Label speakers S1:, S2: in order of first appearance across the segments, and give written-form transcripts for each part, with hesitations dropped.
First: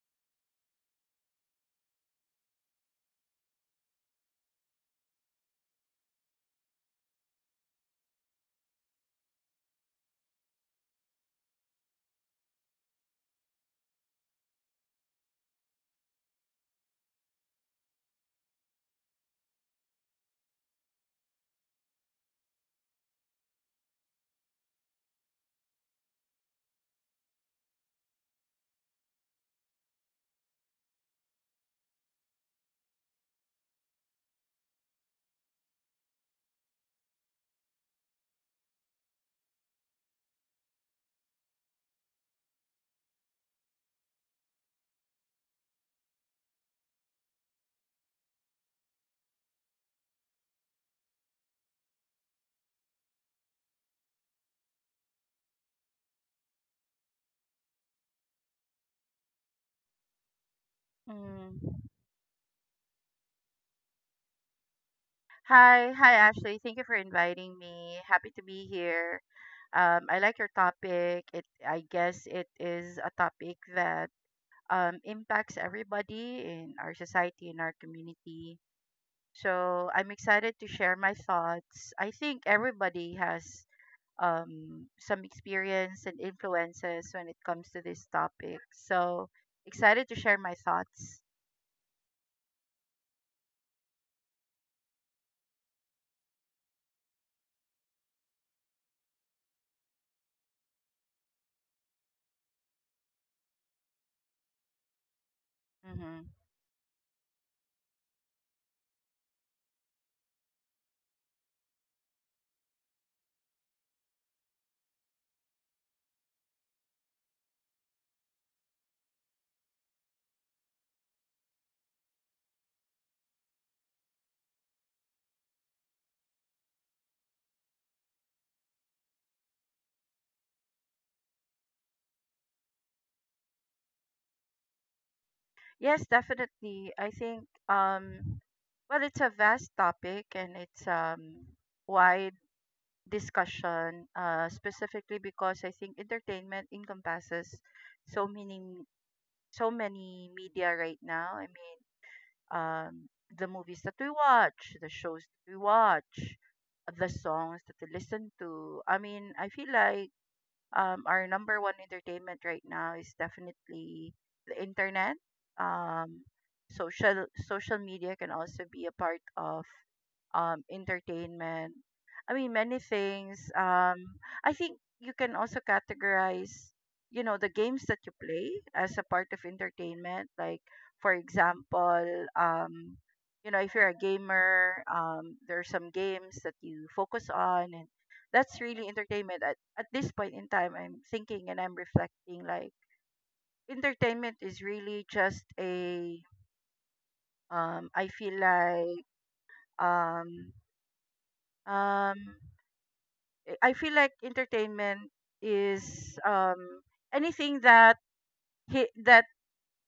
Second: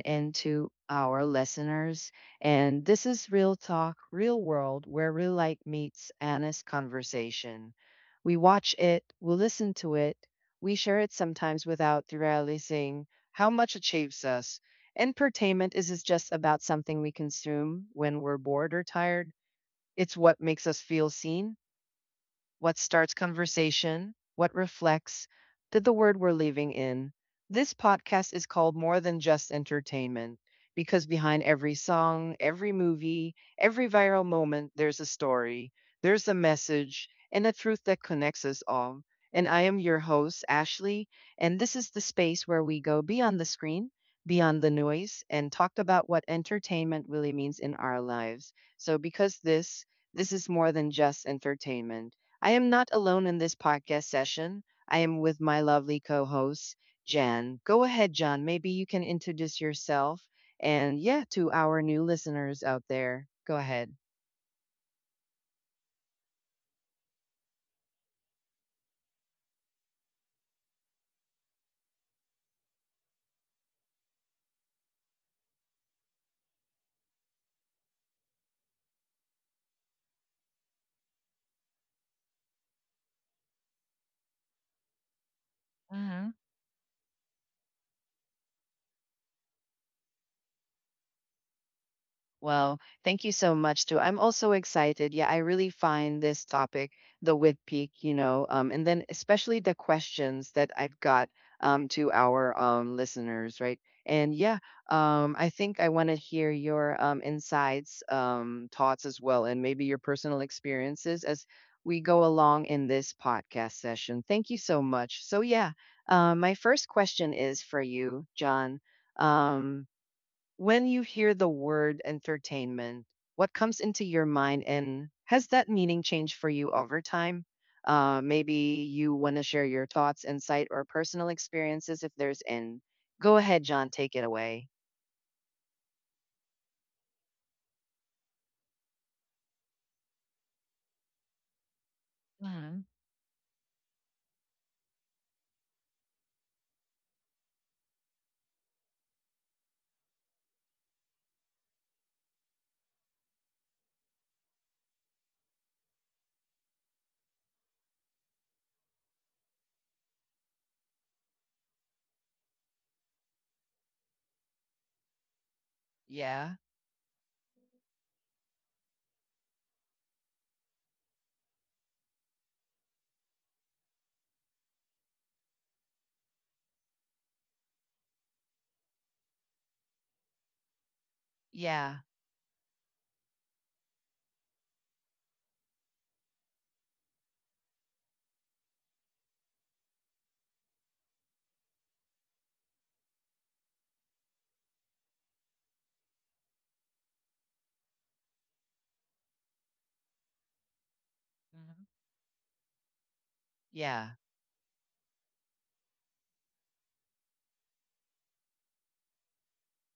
S1: and to our listeners. And this is Real Talk, Real World, where real life meets honest conversation. We watch it, we listen to it, we share it sometimes without realizing how much it shapes us. Entertainment isn't just about something we consume when we're bored or tired, it's what makes us feel seen what starts conversation, what reflects, did the word we're leaving in. This podcast is called More Than Just Entertainment because behind every song, every movie, every viral moment, there's a story, there's a message, and a truth that connects us all. And I am your host, Ashley, and this is the space where we go beyond the screen, beyond the noise, and talk about what entertainment really means in our lives. So, this is more than just entertainment. I am not alone in this podcast session. I am with my lovely co host, Jan. Go ahead, Jan. Maybe you can introduce yourself and, yeah, to
S2: Mm.
S1: our new listeners out there. Go ahead.
S2: Hi, Ashley, thank you for inviting me. Happy to be here. I like your topic. I guess it is a topic that impacts everybody in our society, in our community. So I'm excited to share my thoughts. I think everybody has some experience and influences when it comes to this topic. So excited to share my thoughts.
S1: Well, thank you so much too. I'm also excited. Yeah, I really find this topic, the width peak, and then especially the questions that I've got to our listeners, right? And yeah, I think I want to
S2: Mm-hmm.
S1: hear your insights, thoughts as well, and maybe your personal experiences as we go along in this podcast session. Thank you so much. So yeah, my first question is for you, John. Um, when you hear the word entertainment, what comes into your mind, and has that meaning changed for you over time? Maybe you want to share your thoughts, insight, or personal experiences if there's any. Go ahead, John, take it away.
S2: Yes, definitely. I think well it's a vast topic and it's wide
S1: Mhm.
S2: discussion specifically because I think entertainment encompasses so many so many media right now. I mean, um the movies that we watch, the shows that we watch, the songs that we listen to. I mean, I feel like our number one entertainment right now is definitely the internet. Um,
S1: Yeah,
S2: social media can also be a part of entertainment. I mean, many things. I think you can also categorize, you know, the games that you play as a part of entertainment. Like, for
S1: yeah,
S2: example, you know, if you're a gamer, there are some games that you focus on, and that's really entertainment. At this point in time I'm thinking and I'm reflecting like entertainment is really just a um i feel like um um
S1: mhm,
S2: i I feel
S1: yeah,
S2: like entertainment is anything that that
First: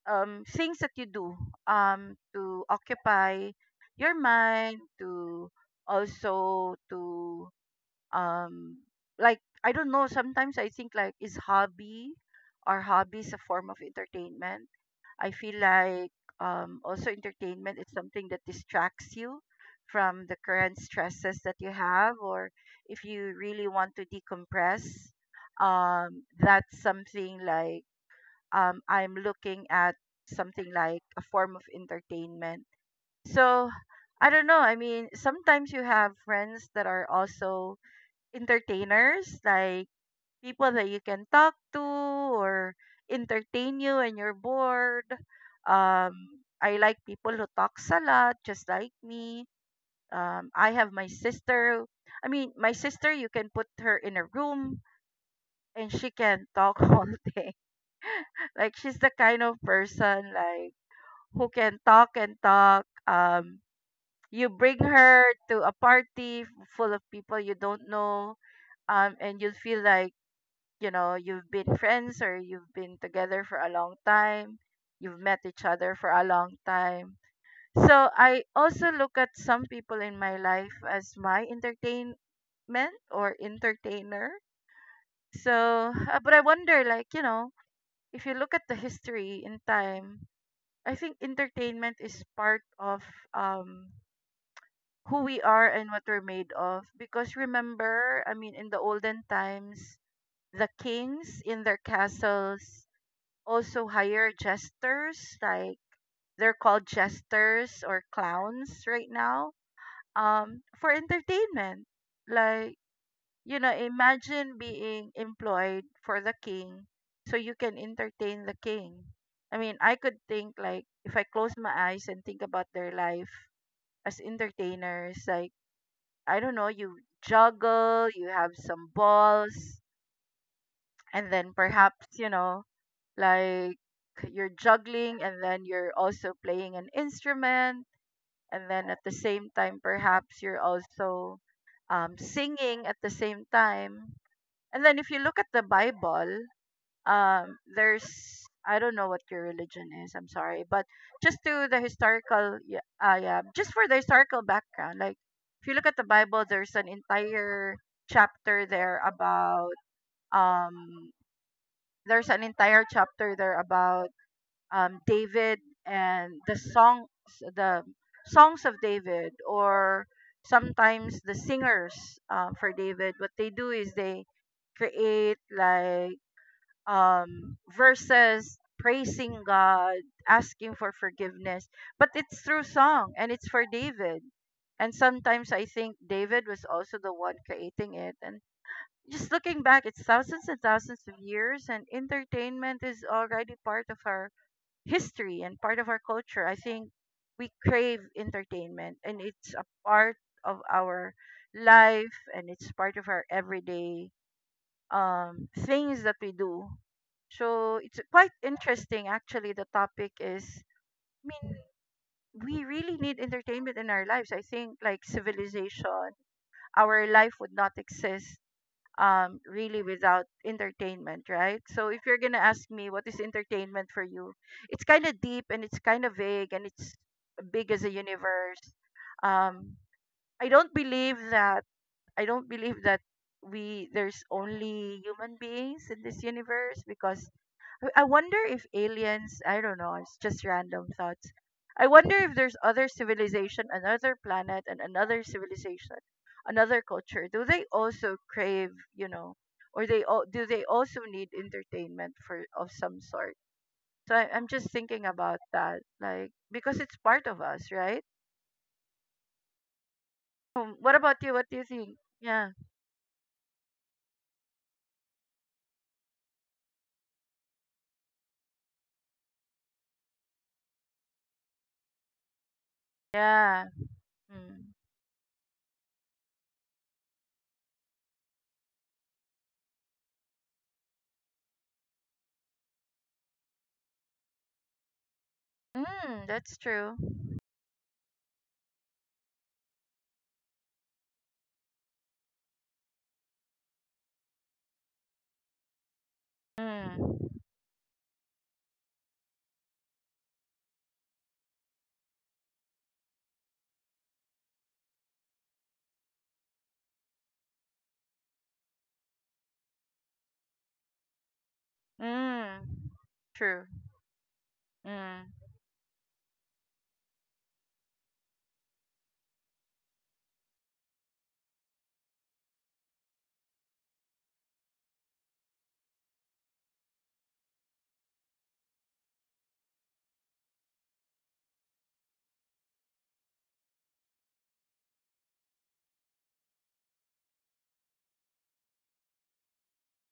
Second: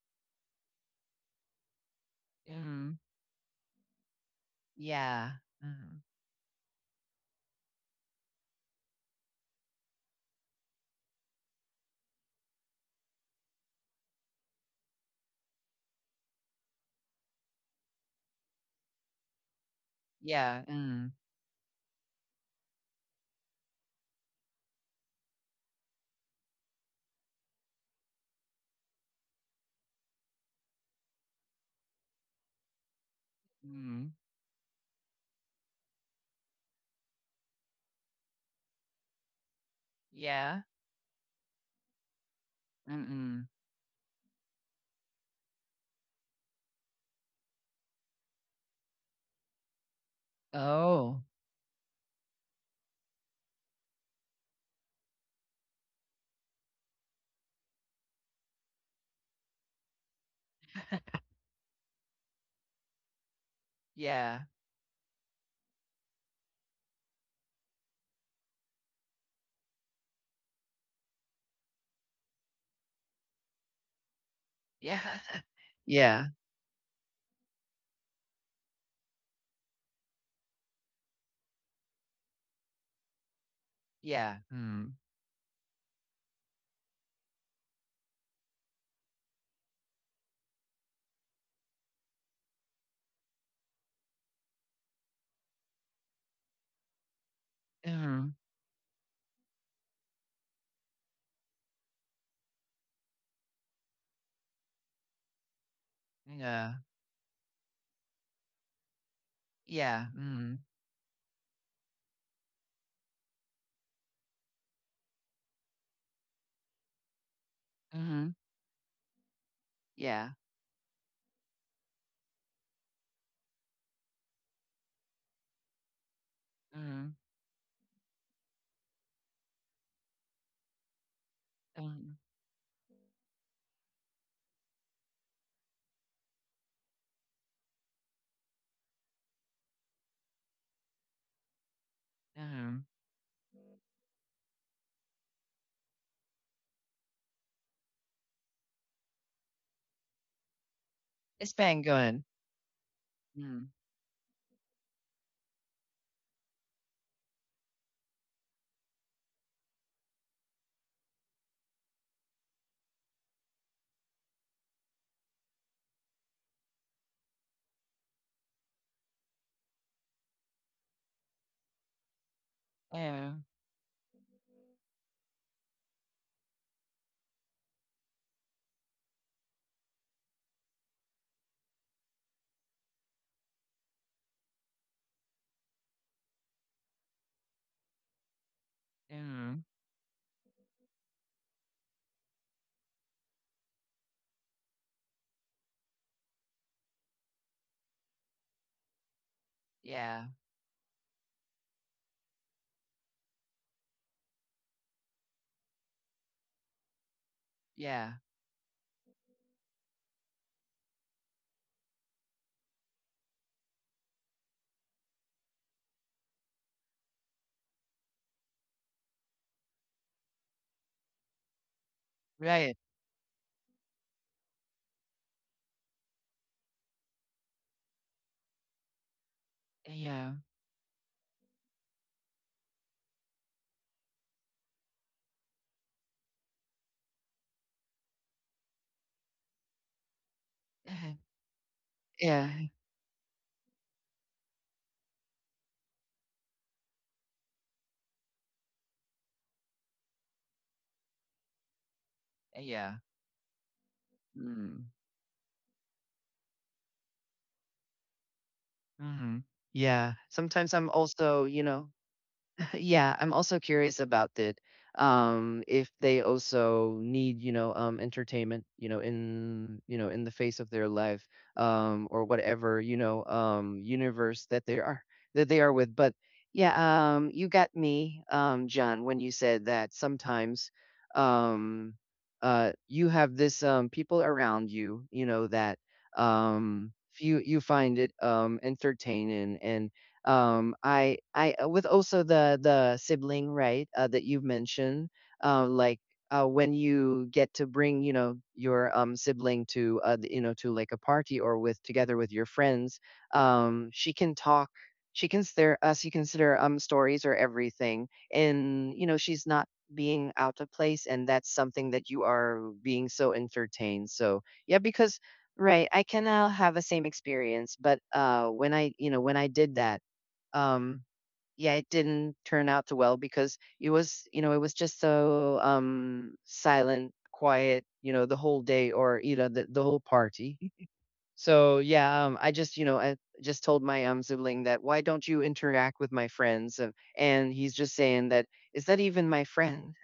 S2: things that you do to
S1: mhm,
S2: occupy your mind to also to um like I don't know, sometimes I think like is hobby or hobbies a form of entertainment. I feel like also entertainment is something that distracts you from the
S1: yeah,
S2: current
S1: mhm,
S2: stresses that you have, or if you really want to decompress, that's something like I'm looking at something like a form of entertainment. So
S1: yeah, mhm, mhm,
S2: I don't know. I mean, sometimes you have friends that are also entertainers, like
S1: yeah,
S2: people that you can talk to or
S1: mhm.
S2: entertain you when you're bored. I like people who talks a lot, just like me. I have my
S1: Oh.
S2: sister. I mean, my sister, you can put her in a room and she can talk all day. Like she's the kind of person like who can talk and talk. You
S1: Yeah,
S2: bring her to a party full of people you don't know, and you feel like you know, you've been friends or you've been together for a long time, you've
S1: yeah,
S2: met each other for a
S1: yeah,
S2: long time. So I also look at some people in my life as my entertainment or entertainer.
S1: yeah. Mm-hmm.
S2: So, but I wonder, like, you know, if you look at the history in time, I think entertainment is part of um, who we are and what we're made of. Because remember, I mean, in the olden times, the kings in their castles also hire jesters, like they're called
S1: Mm-hmm.
S2: jesters or clowns right now,
S1: Yeah, mhm,
S2: for entertainment. Like, you know, imagine being employed for the king so you can
S1: mhm,
S2: entertain the king. I mean, I could
S1: yeah,
S2: think like if I close my eyes and think about their life as entertainers, like, I don't know, you
S1: mhm,
S2: juggle, you have some balls, and then perhaps,
S1: mhm,
S2: you know, like you're juggling and then you're also playing an instrument and then at the same time perhaps you're also singing
S1: mhm.
S2: at the same time. And then if you look at the bible there's I don't know what your religion is, I'm sorry, but just
S1: It's
S2: to the
S1: been good.
S2: historical, yeah, yeah, just
S1: Mm,
S2: for the historical background like if you look at the bible there's an entire chapter there about um there's an entire chapter there about David and the songs of David, or sometimes the singers for David. What
S1: yeah,
S2: they do is they create like verses praising God, asking for forgiveness, but it's through song and it's for David. And sometimes I think David was also the one creating it. And just looking
S1: mhm,
S2: back, it's thousands and thousands of years, and entertainment is already part of our history and part of our culture. I think we crave entertainment and it's a part
S1: yeah,
S2: of our life and it's part of our everyday things that we do. So it's
S1: yeah,
S2: quite interesting actually, the topic is, I mean, we really need entertainment in our lives. I think like civilization, our life would not exist really without entertainment, right? So if you're gonna ask
S1: right,
S2: me what is entertainment for you, it's kind of deep and it's kind of vague and it's big as a universe. Um
S1: yeah,
S2: I don't believe that I don't believe that we there's only human beings in this universe because I wonder if aliens, I don't know, it's just random thoughts. I wonder if there's
S1: yeah,
S2: other civilization, another planet and another civilization, another culture. Do they also crave, you know, or they all do they also need entertainment for of some
S1: yeah,
S2: sort? So I'm just
S1: mm,
S2: thinking about that, like because it's part of us, right?
S1: mhm, yeah. Sometimes
S2: What
S1: I'm
S2: about you? What
S1: also,
S2: do you
S1: you know,
S2: think? Yeah,
S1: Yeah, I'm also curious about it. If they also need, entertainment, in the face of their life, or whatever,
S2: yeah.
S1: universe
S2: Mm.
S1: that they are with. But yeah, you got me, John, when you said that sometimes, um, you have this people around you, you know, that
S2: Mm, that's true.
S1: um you find it entertaining and I with also the sibling, right, that you've mentioned, like when
S2: Mm,
S1: you get to bring, you know, your sibling to, you know, to like a party or with together with your friends, she can talk. She can consider you consider stories or everything, and you know she's not being out of place, and that's something that you are
S2: mm,
S1: being so
S2: true.
S1: entertained. So yeah,
S2: Mm.
S1: because right. I can now have the same experience, but when I, you know, when I did that, um, yeah, it didn't turn out too well because it was, you know, it was just so silent, quiet, you know, the whole day or you know, the whole party. So yeah, I just told my sibling that why don't you interact with my friends? And he's just saying that is that even my friend?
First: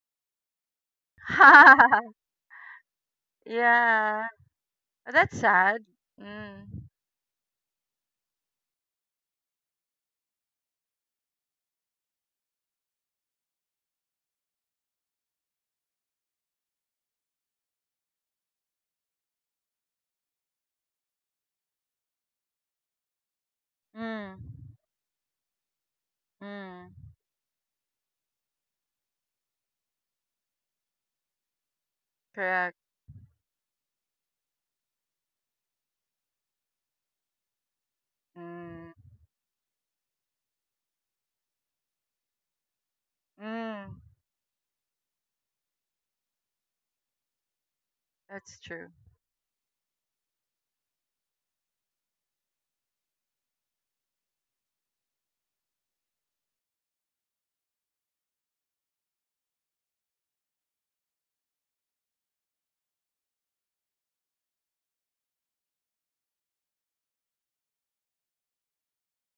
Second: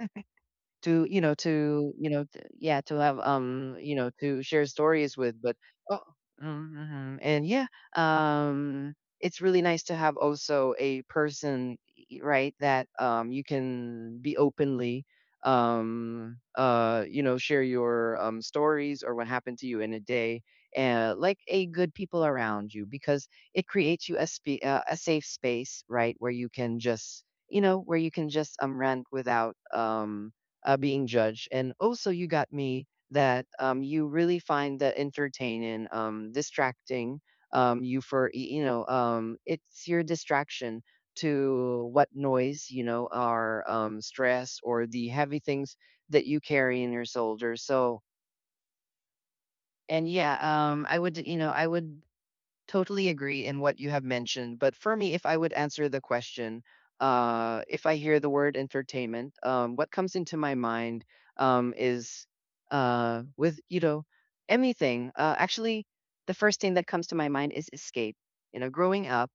S1: To you know to you know to, yeah to have
S2: Yeah.
S1: to share stories with
S2: That's
S1: but
S2: sad.
S1: oh
S2: Mm.
S1: mm-hmm. And yeah um it's really nice to have also a person right that you can be openly you know share your stories or what happened to you in a day like a good people around you because it creates you a
S2: Mm.
S1: a safe space right where you can
S2: Mm.
S1: just you know where you can just rant without being judged. And also, you got
S2: Correct.
S1: me that you really find that entertaining, distracting you know,
S2: Mm.
S1: it's your distraction to what noise, you know, are
S2: Mm.
S1: stress or the heavy things that you carry in your shoulder. So,
S2: That's true.
S1: and yeah, I would totally agree in what you have mentioned. But for me, if I would answer the question, if I hear the word entertainment, what comes into my mind is with, you know, anything. Actually, the first thing that comes to my mind is escape. You know, growing up,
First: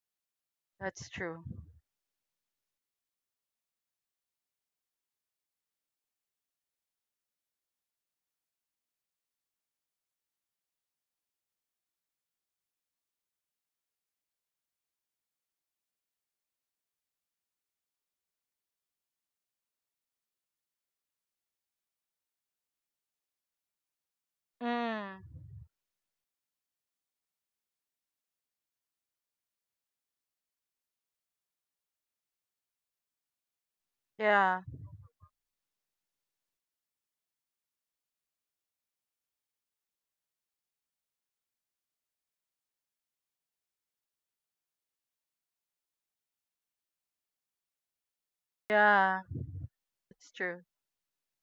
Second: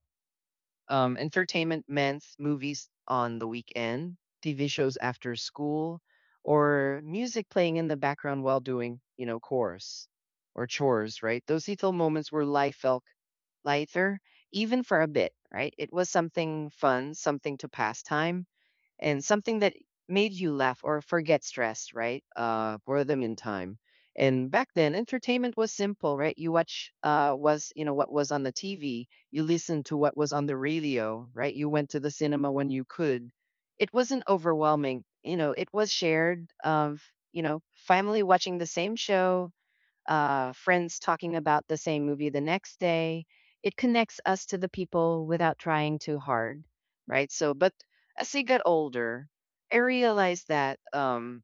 S2: That's true.
S1: entertainment meant movies on the weekend, TV shows after school, or music playing in the background while doing, you know, chores, right? Those little moments where life felt lighter, even for a bit, right? It was something fun, something to pass time, and something that made you laugh or forget stress, right? Boredom in time. And back then,
S2: Mm.
S1: entertainment was simple, right? You know what was on the TV, you listened to what was on the radio, right? You went to the cinema when you could. It wasn't
S2: Yeah.
S1: overwhelming, you know. It was shared of you know family watching the same show, friends talking about the same movie the next day. It connects us to the people without trying too hard, right? So, but as I got
S2: Yeah.
S1: older, I
S2: It's
S1: realized
S2: true.
S1: that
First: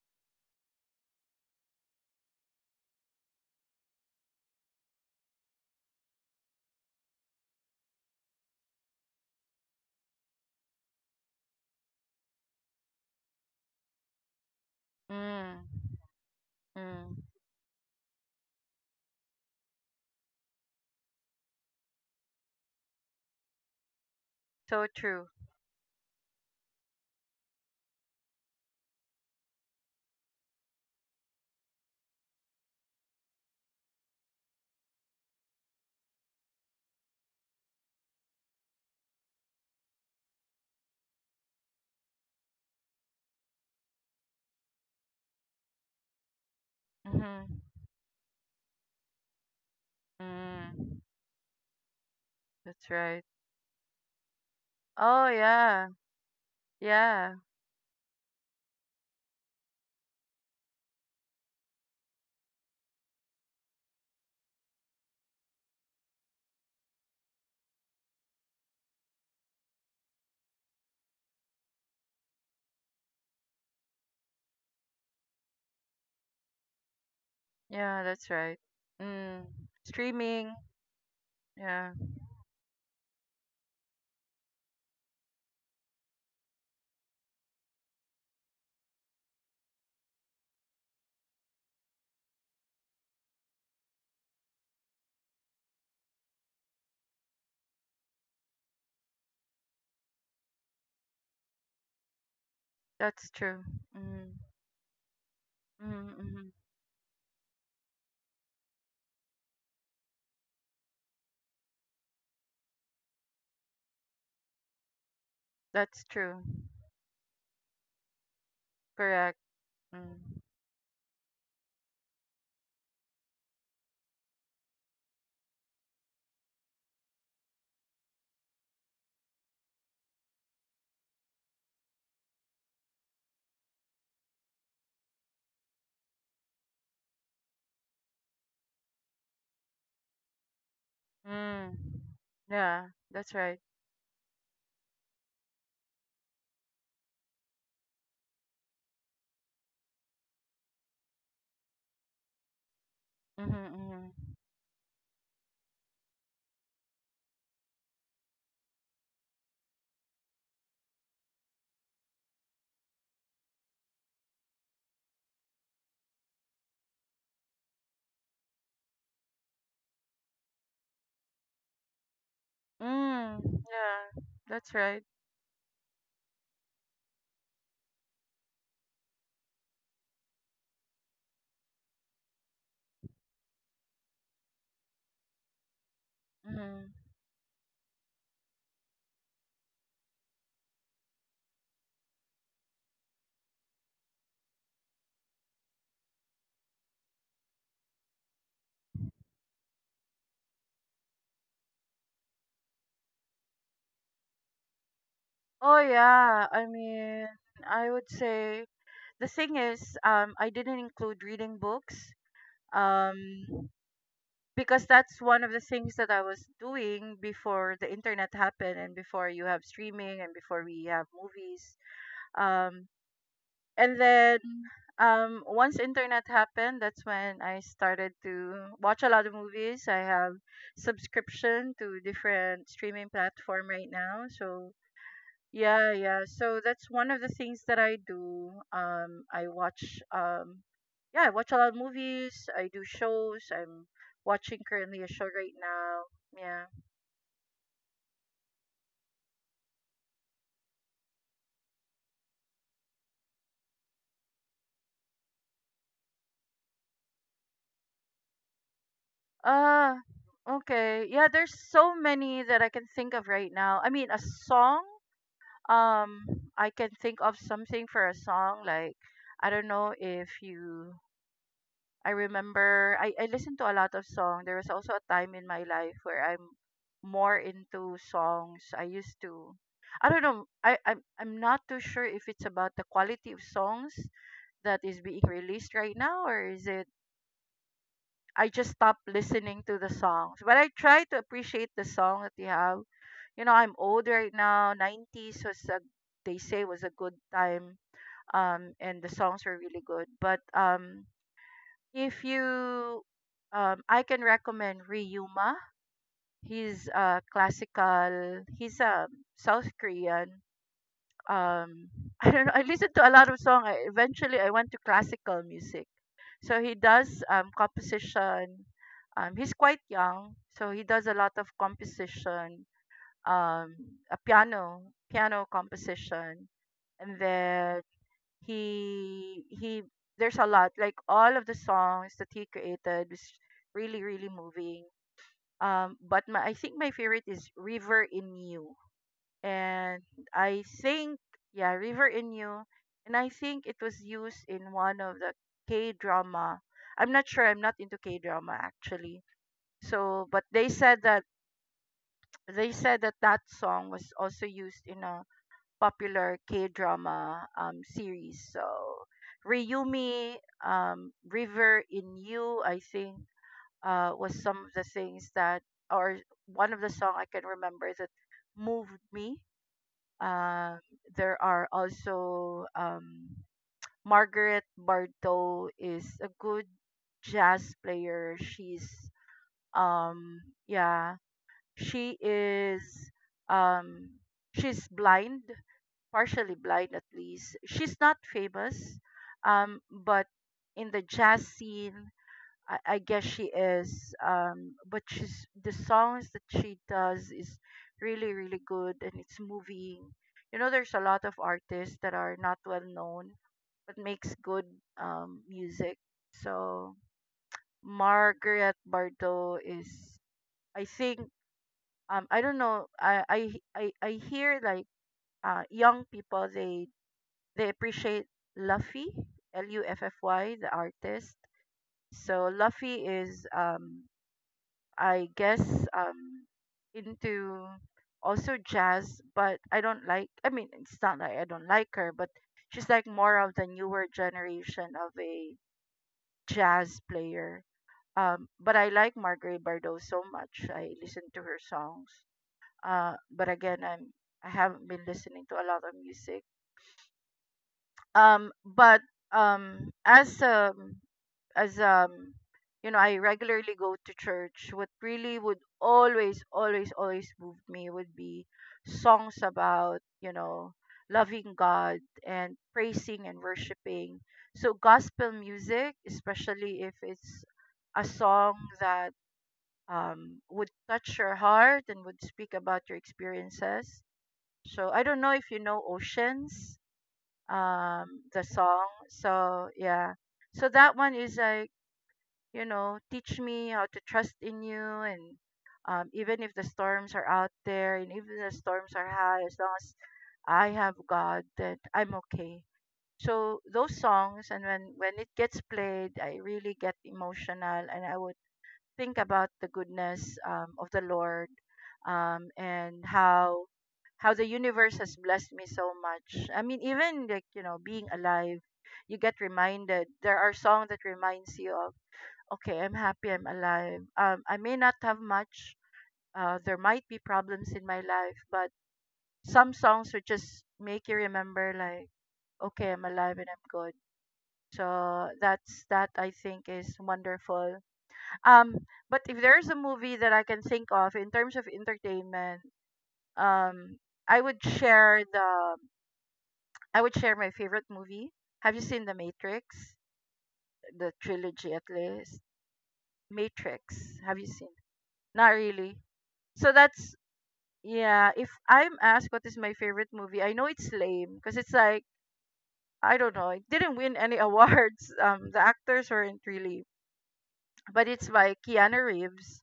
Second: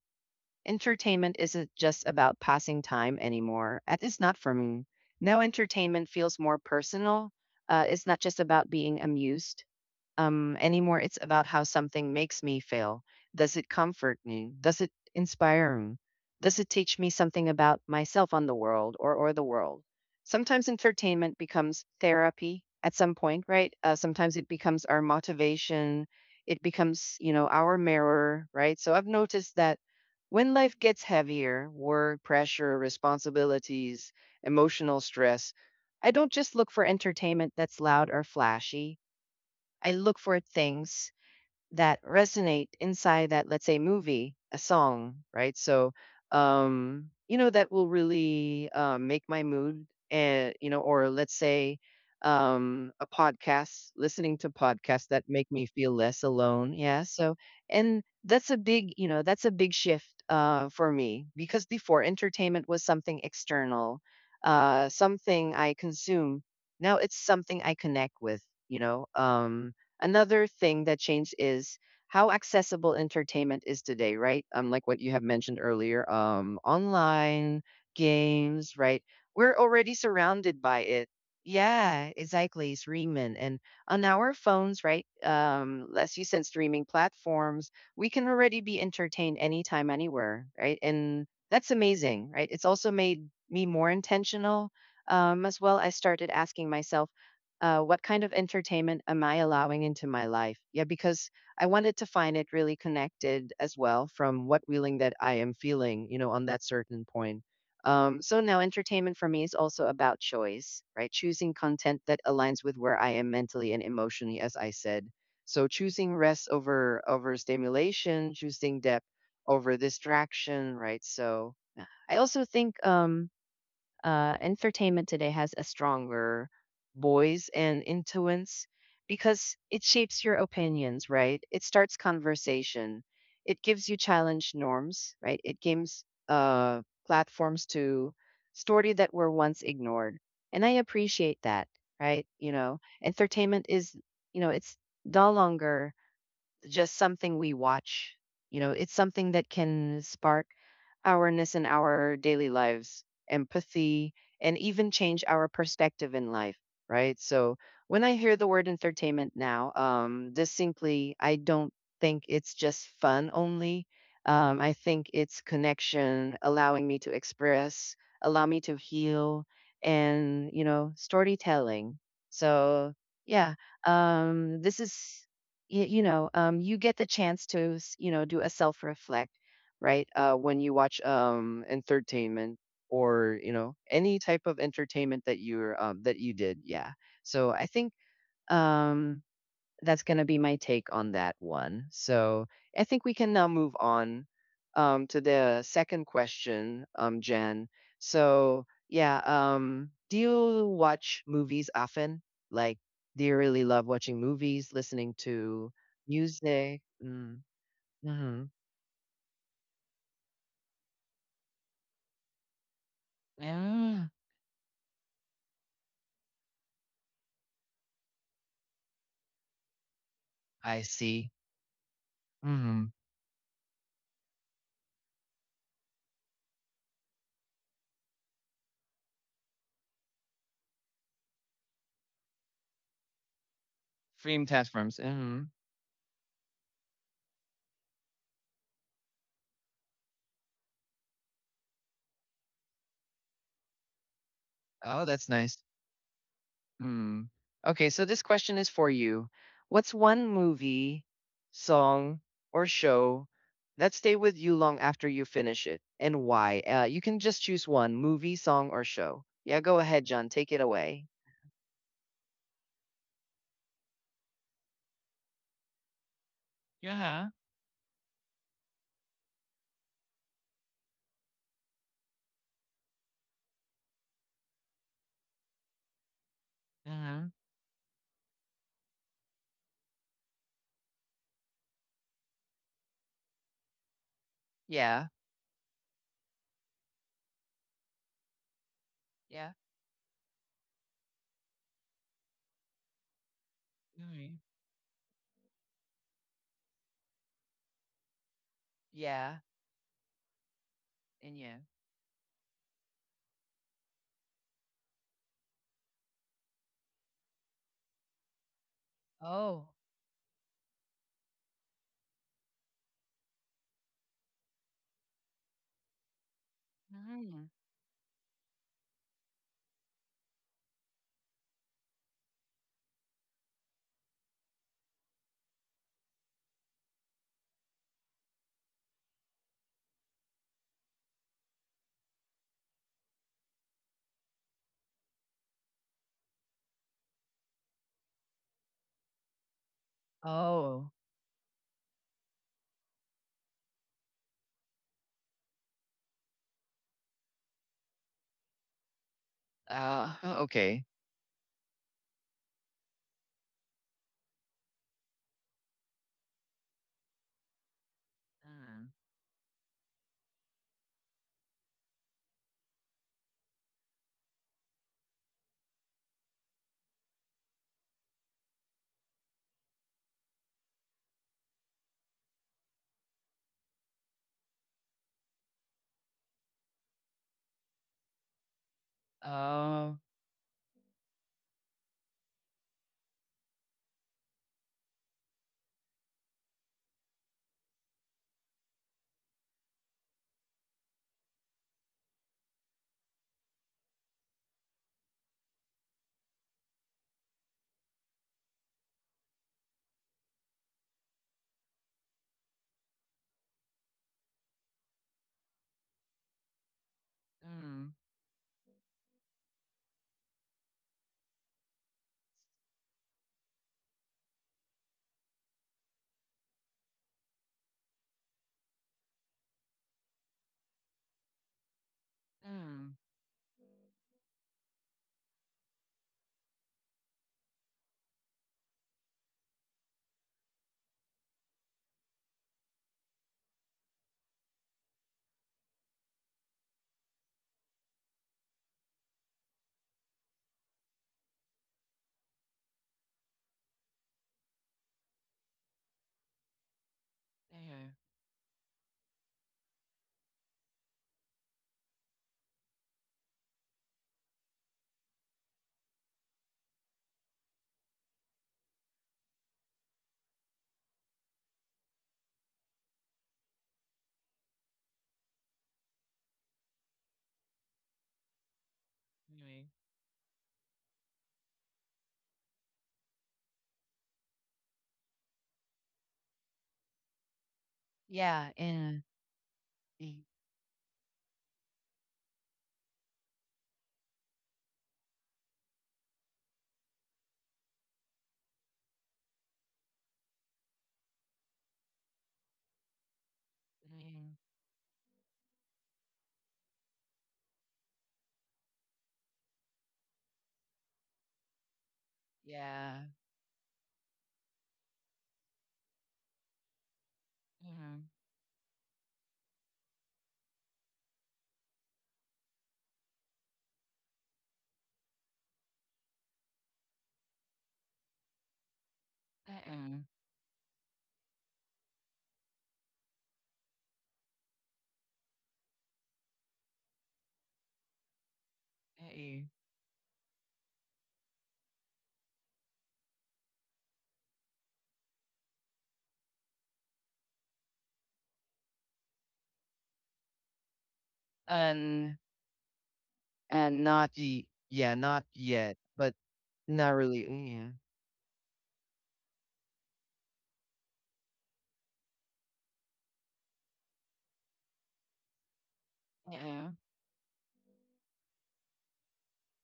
S1: entertainment isn't just about passing time anymore. At least not for me. Now, entertainment feels more personal. It's not just about being amused anymore. It's about how something makes me feel. Does it comfort me? Does it
S2: Mm.
S1: inspire me? Does it teach me
S2: Mm.
S1: something about myself on the world or the world? Sometimes entertainment becomes therapy at some point, right? Sometimes it becomes
S2: So
S1: our
S2: true.
S1: motivation. It becomes, you know, our mirror, right? So I've noticed that when life gets heavier, work, pressure, responsibilities, emotional stress, I don't just look for entertainment that's loud or flashy. I look for things that resonate inside that, let's say, movie, a song, right? So,
S2: Mm-hmm.
S1: that will really make my mood, and you know,
S2: Mm.
S1: or let's say,
S2: That's
S1: a
S2: right.
S1: podcast, listening to podcasts that
S2: Oh
S1: make me
S2: yeah.
S1: feel less alone. Yeah. So,
S2: Yeah.
S1: and that's a big, you know, that's a big shift for me because before entertainment was something external, something I consume. Now it's something I connect with. You know, um, Another thing that changed is how accessible entertainment is today, right? Like what you have mentioned earlier, online
S2: Yeah, that's right.
S1: games, right?
S2: Mm.
S1: We're already
S2: Streaming.
S1: surrounded by it.
S2: Yeah.
S1: Yeah, exactly. Streaming and on our phones, right? As you said, streaming platforms, we can already be entertained anytime, anywhere, right? And that's amazing, right? It's also made me more intentional as well. I started asking myself what kind of entertainment am I allowing into my life? Yeah, because I wanted to find it really
S2: That's
S1: connected
S2: true.
S1: as well
S2: Mm.
S1: from what feeling that I am feeling, you know, on
S2: Mm-hmm.
S1: that certain point. So now entertainment for me is also about choice, right? Choosing content that aligns with where I am mentally and emotionally, as I said. So
S2: That's
S1: choosing
S2: true.
S1: rest over stimulation, choosing depth
S2: Correct.
S1: over
S2: Mm.
S1: distraction, right? So I also think entertainment today has a stronger voice and influence because it shapes your opinions, right? It starts conversation. It gives you challenge norms, right? It gives platforms to story that were once ignored. And I appreciate that,
S2: Mm.
S1: right? You know,
S2: Yeah, that's right.
S1: entertainment is, you know, it's no longer just something we watch. You know, it's something that can spark awareness in our daily lives,
S2: Mm-hmm,
S1: empathy,
S2: hmm.
S1: and even change our perspective in life, right? So when I hear the word entertainment now, distinctly, I don't think it's just fun only. I think it's connection, allowing me to express, allow me to heal, and you know, storytelling. So
S2: Mm.
S1: yeah,
S2: Yeah, that's
S1: this is
S2: right.
S1: you, you know, you get the chance to, you know, do a self reflect, right? When you watch entertainment or you know any type of entertainment that you're that you did, yeah.
S2: Mm.
S1: So I think um, that's gonna be my take on that one. So I think we can now move on to the second question, Jen. So yeah, do you watch movies often? Like, do you really love watching movies, listening to
S2: Oh yeah, I
S1: music?
S2: mean,
S1: Mm,
S2: I would
S1: hmm.
S2: say the thing is, I didn't include reading books, um,
S1: Yeah,
S2: because that's one of the things that I was doing before the internet happened and before you have streaming and before
S1: I
S2: we have
S1: see.
S2: movies. Um,
S1: Mm.
S2: And then once internet happened, that's when I started to watch a lot of movies. I have subscription to different streaming platform right now.
S1: Stream
S2: So
S1: platforms. Mm,
S2: yeah, yeah. So that's one of the things that I do. I watch yeah, I watch a lot of movies. I do shows. I'm watching currently
S1: oh,
S2: a show
S1: that's nice.
S2: right now. Yeah.
S1: Hmm. Okay, so this question is for you. What's one movie, song, or show that stay with you long after you finish it, and why? You can just choose one movie, song, or show. Yeah, go
S2: Ah,
S1: ahead, John. Take it
S2: okay.
S1: away.
S2: Yeah, there's so many that I can think of right now. I mean, a song. Um, I can think
S1: Yeah.
S2: of something for a song like I don't know if you I remember I listened to a lot of song. There was also a time in my life where I'm
S1: Uh-huh.
S2: more into songs. I used to I don't know. I'm not too sure if it's about the quality of songs that is
S1: Yeah,
S2: being released right now or is it I just stopped
S1: yeah,
S2: listening to the songs. But I try to appreciate the song that you have. You know, I'm old
S1: alright,
S2: right now. 90s was a, they say was a good time and the
S1: yeah,
S2: songs were really good, but
S1: and yeah.
S2: if you I can recommend Ryuma. He's a classical, he's a
S1: Oh.
S2: South Korean um I don't know, I listened to a lot of song. Eventually I went to classical music, so he does
S1: Mm.
S2: composition. He's quite young, so he does a lot of composition, um a piano composition. And then he there's a lot, like all of the songs that he created was really really moving, but I think my favorite is River In You. And I
S1: Oh.
S2: think, yeah, River In You, and I think it was used in one of the K drama. I'm not sure, I'm not into K drama actually, so but they
S1: Okay.
S2: said that that song was also used in a popular K-drama series. So
S1: Mm.
S2: Ryumi, River In You, I think, was some of the things that, or one of the song I can remember that moved me. Uh, there are also Margaret Bartow is a good jazz player. She's
S1: Oh.
S2: um, yeah, she is um, she's blind, partially blind at least. She's not famous, but in the jazz scene, I guess she is. But she's the songs that she does is really really good and it's moving. You know, there's a lot of artists that are not well known but makes good music. So
S1: Mm.
S2: Margaret Bardot is, I think, I don't know. I hear like young people they appreciate Luffy, L U F F Y, the artist. So
S1: Mm.
S2: Luffy is, I guess, um, into also jazz, but I don't like. I mean, it's not like I don't like her, but she's like more of the newer generation of a jazz player. But I like Marguerite Bardot so much. I listen to her songs. But again, I haven't been listening to a lot of music.
S1: Yeah.
S2: But um as um as I regularly go to church, what really would always move me would be songs about, loving God and praising and worshiping. So gospel music, especially if it's a song that
S1: Anyway.
S2: would touch your heart and would speak about your experiences. So I don't know if you know Oceans, the
S1: Yeah.
S2: song,
S1: And.
S2: so yeah. So that one is like, teach me how to trust in you, and even if the storms are out there, and even the storms are high, as long as I have God that I'm okay. So those
S1: Mhm.
S2: songs, and when it gets played, I really get emotional, and I would think about the goodness of the Lord,
S1: Yeah.
S2: and how the universe has blessed me so much. I mean, even like, being
S1: Mhm.
S2: alive, you get reminded. There are songs that reminds you of, okay, I'm happy, I'm alive. I may not have much. There might be problems in my life, but some
S1: Mm-mm.
S2: songs would just make you remember, like, okay, I'm alive and I'm good. So that's that, I think, is wonderful, um, but if
S1: Mm-mm.
S2: there's a movie that I can think of in terms of entertainment, um, I would share the I would share my favorite movie. Have you seen The Matrix? The trilogy at
S1: And
S2: least.
S1: And not
S2: Matrix. Have you
S1: ye
S2: seen?
S1: yeah, not
S2: Not
S1: yet,
S2: really.
S1: but
S2: So
S1: not
S2: that's
S1: really. Yeah.
S2: Yeah, if I'm asked what is my favorite movie, I know it's lame because it's like, I don't know, it didn't win any awards. The actors weren't
S1: mm
S2: really, but it's by Keanu Reeves.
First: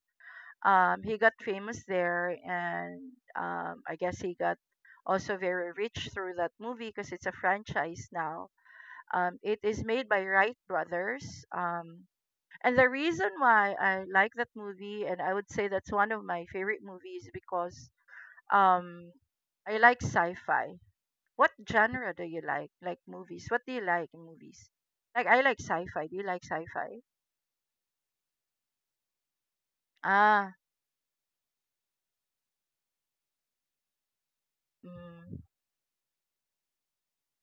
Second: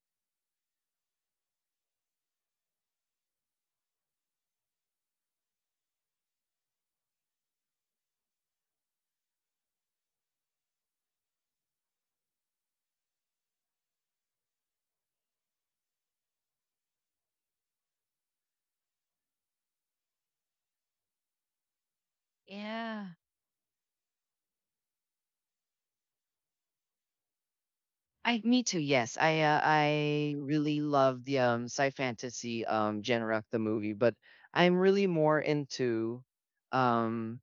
S2: He got famous there, and I guess he got also very rich through that movie because it's a franchise now. It is made by Wright Brothers. And the reason why I like that movie, and I would say that's one of my favorite movies, because um, I like sci-fi. What genre do you like? Like
S1: yeah.
S2: movies? What do you like in movies? Like I like sci-fi. Do you like sci-fi?
S1: I Me too. Yes, I
S2: Ah,
S1: really love the sci fantasy genre of the movie, but I'm really
S2: mm,
S1: more into um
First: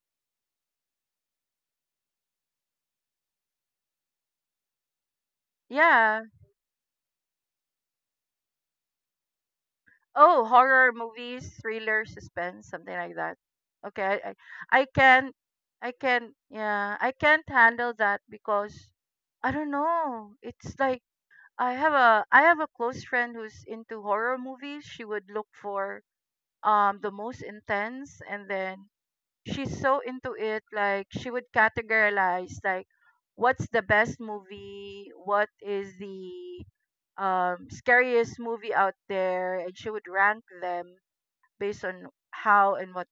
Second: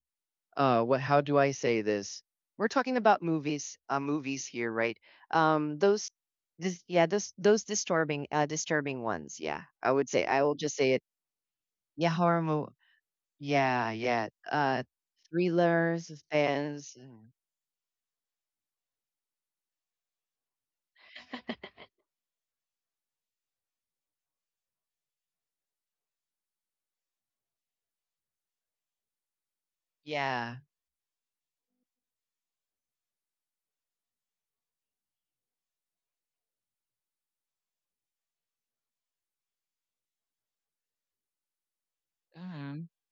S1: what how do I say this? We're talking about movies, movies here, right? Those
S2: yeah.
S1: this yeah those Disturbing ones, yeah. I
S2: Oh,
S1: will just say
S2: horror
S1: it.
S2: movies, thriller,
S1: Yeah, horror
S2: suspense,
S1: movie.
S2: something like that.
S1: Yeah,
S2: Okay,
S1: yeah,
S2: I I can,
S1: thrillers, suspense.
S2: yeah, I
S1: Mm.
S2: can't handle that because I don't know. It's like I have a close friend who's into horror movies. She would look for the most intense, and then she's so into
S1: Yeah.
S2: it. Like she would categorize like what's the best movie, what is the scariest movie out there, and she would rank them based on how
S1: Hmm.
S2: and what.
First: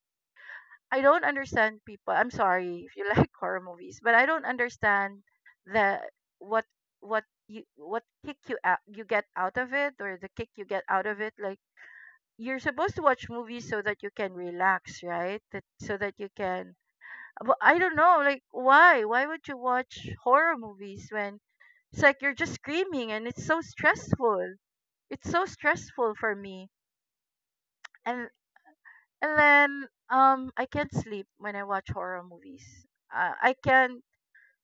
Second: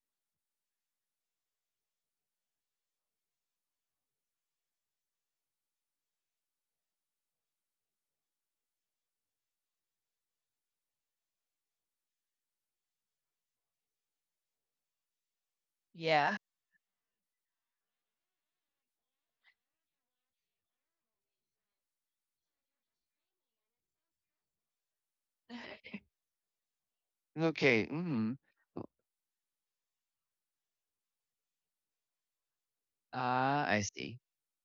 S2: I don't understand people. I'm sorry if you like horror movies, but I don't understand the what what you what kick you out you get out of it or the kick you get out of it. Like you're supposed to watch movies so that you can relax, right? That, so that you
S1: Yeah.
S2: can. But I don't know, like why? Why would you watch horror movies when it's like you're just screaming and it's so stressful. It's so stressful for me.
S1: Okay.
S2: And
S1: Mm.
S2: and then I can't sleep when I watch horror movies. I
S1: Ah, I
S2: can
S1: see.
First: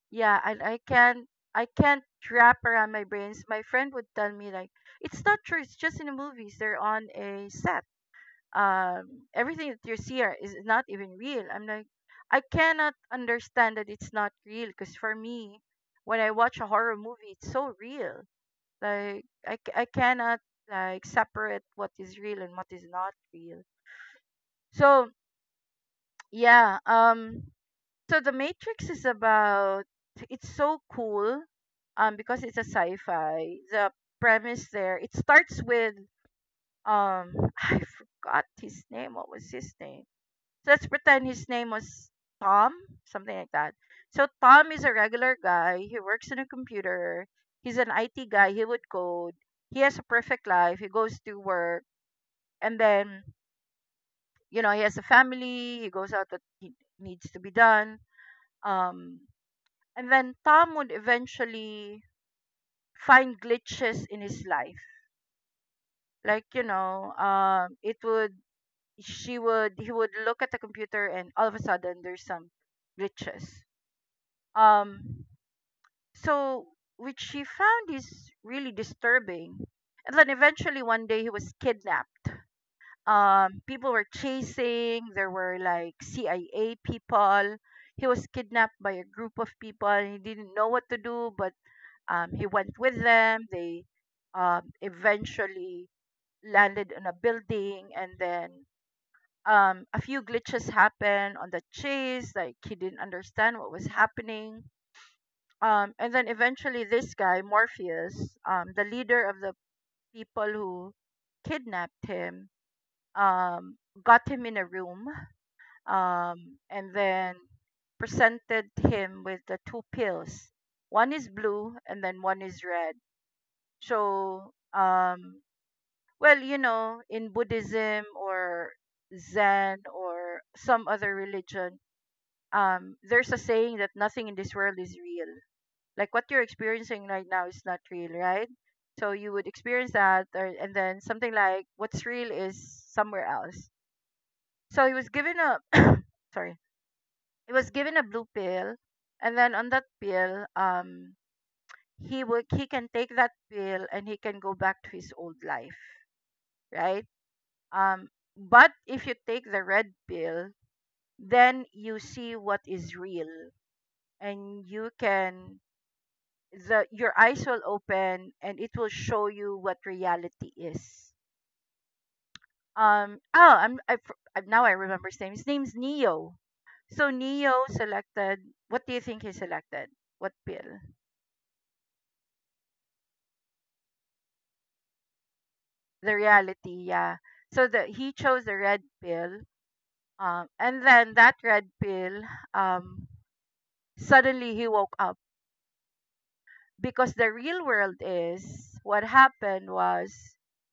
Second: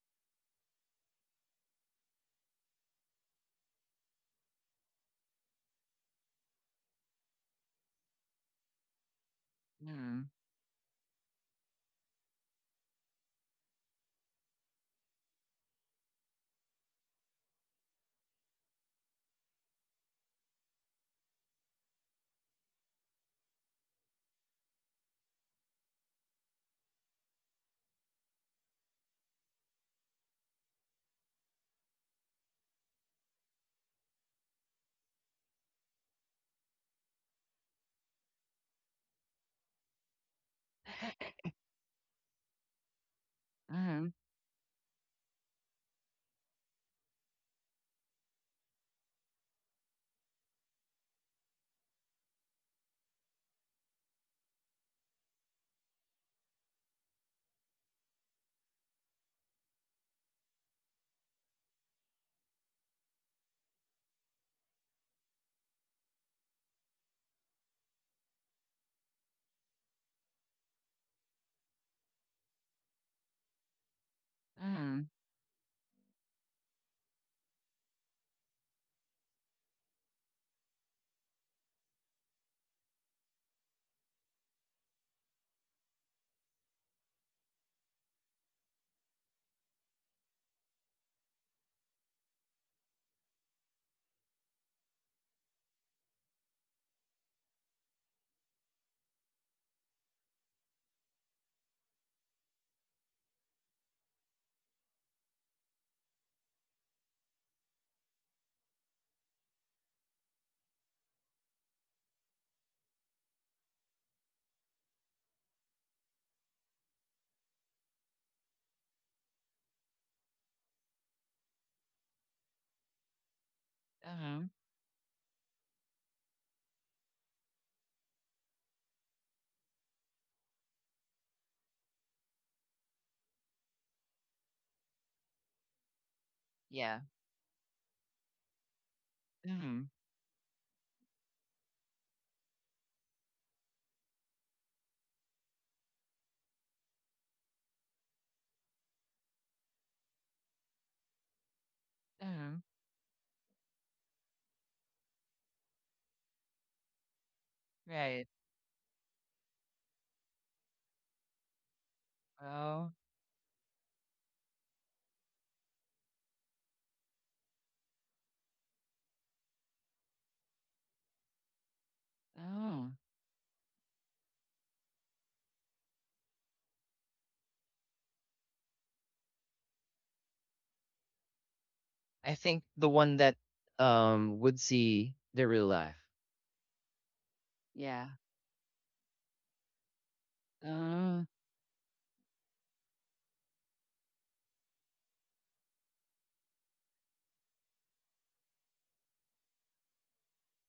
S2: Yeah, and I can't wrap around my brains. My friend would tell me like it's not true, it's just in the movies. They're on a set. Everything that you see
S1: Hmm.
S2: are, is not even real. I'm like, I cannot understand that it's not real, because for me, when I watch a horror movie, it's so real. Like I cannot like separate what is real and what is not real. So yeah. So The Matrix is about. It's so cool. Because it's a sci-fi. The premise there. It starts with um. I forgot his name. What was his name? So let's pretend his name was Tom. Something like that.
S1: Hmm.
S2: So Tom is a regular guy. He works in a computer. He's an IT guy. He would code. He has a perfect life. He goes to work, and then, he has a family. He goes out what he needs to be done. Um, and then Tom would eventually find glitches in his life. Like, you know, it would, she would, he would look at the computer and all of a sudden there's some glitches.
S1: Hmm.
S2: Um, so, which she found is really disturbing. And then eventually one day he was kidnapped. People were chasing, there were like CIA people. He was kidnapped by a group of people and he didn't know what to do, but he went with them. They eventually landed in a building, and then a few glitches happened on the chase. Like he didn't understand what was happening. And then eventually, this guy Morpheus, the leader of the people who kidnapped him, um, got him in a room, and then presented him with the two pills. One is blue, and then one is red.
S1: Hmm.
S2: So, well, you know, in Buddhism or Zen or some other religion, there's a saying that nothing in this world is real. Like what you're
S1: Yeah.
S2: experiencing right now is not real, right? So you would experience
S1: hmm
S2: that, or, and then something like what's real is somewhere else. So he was given a, sorry, he was given a blue pill, and then on that pill,
S1: hmm.
S2: he can take that pill and he can go back to his old life, right? Um,
S1: Right.
S2: but if you take the red pill, then you see what is
S1: Oh.
S2: real, and you can the your eyes will open, and it will show you what reality is.
S1: Oh.
S2: Oh, I'm I, f- I- Now I remember his name. His name's Neo. So Neo selected. What do you think he selected? What pill?
S1: I think the one that would see the real life.
S2: The reality, yeah. So the
S1: Yeah.
S2: he chose the red pill. Um, and then
S1: Uh,
S2: that red pill. Um, Suddenly he woke up, because the real world is, what happened was,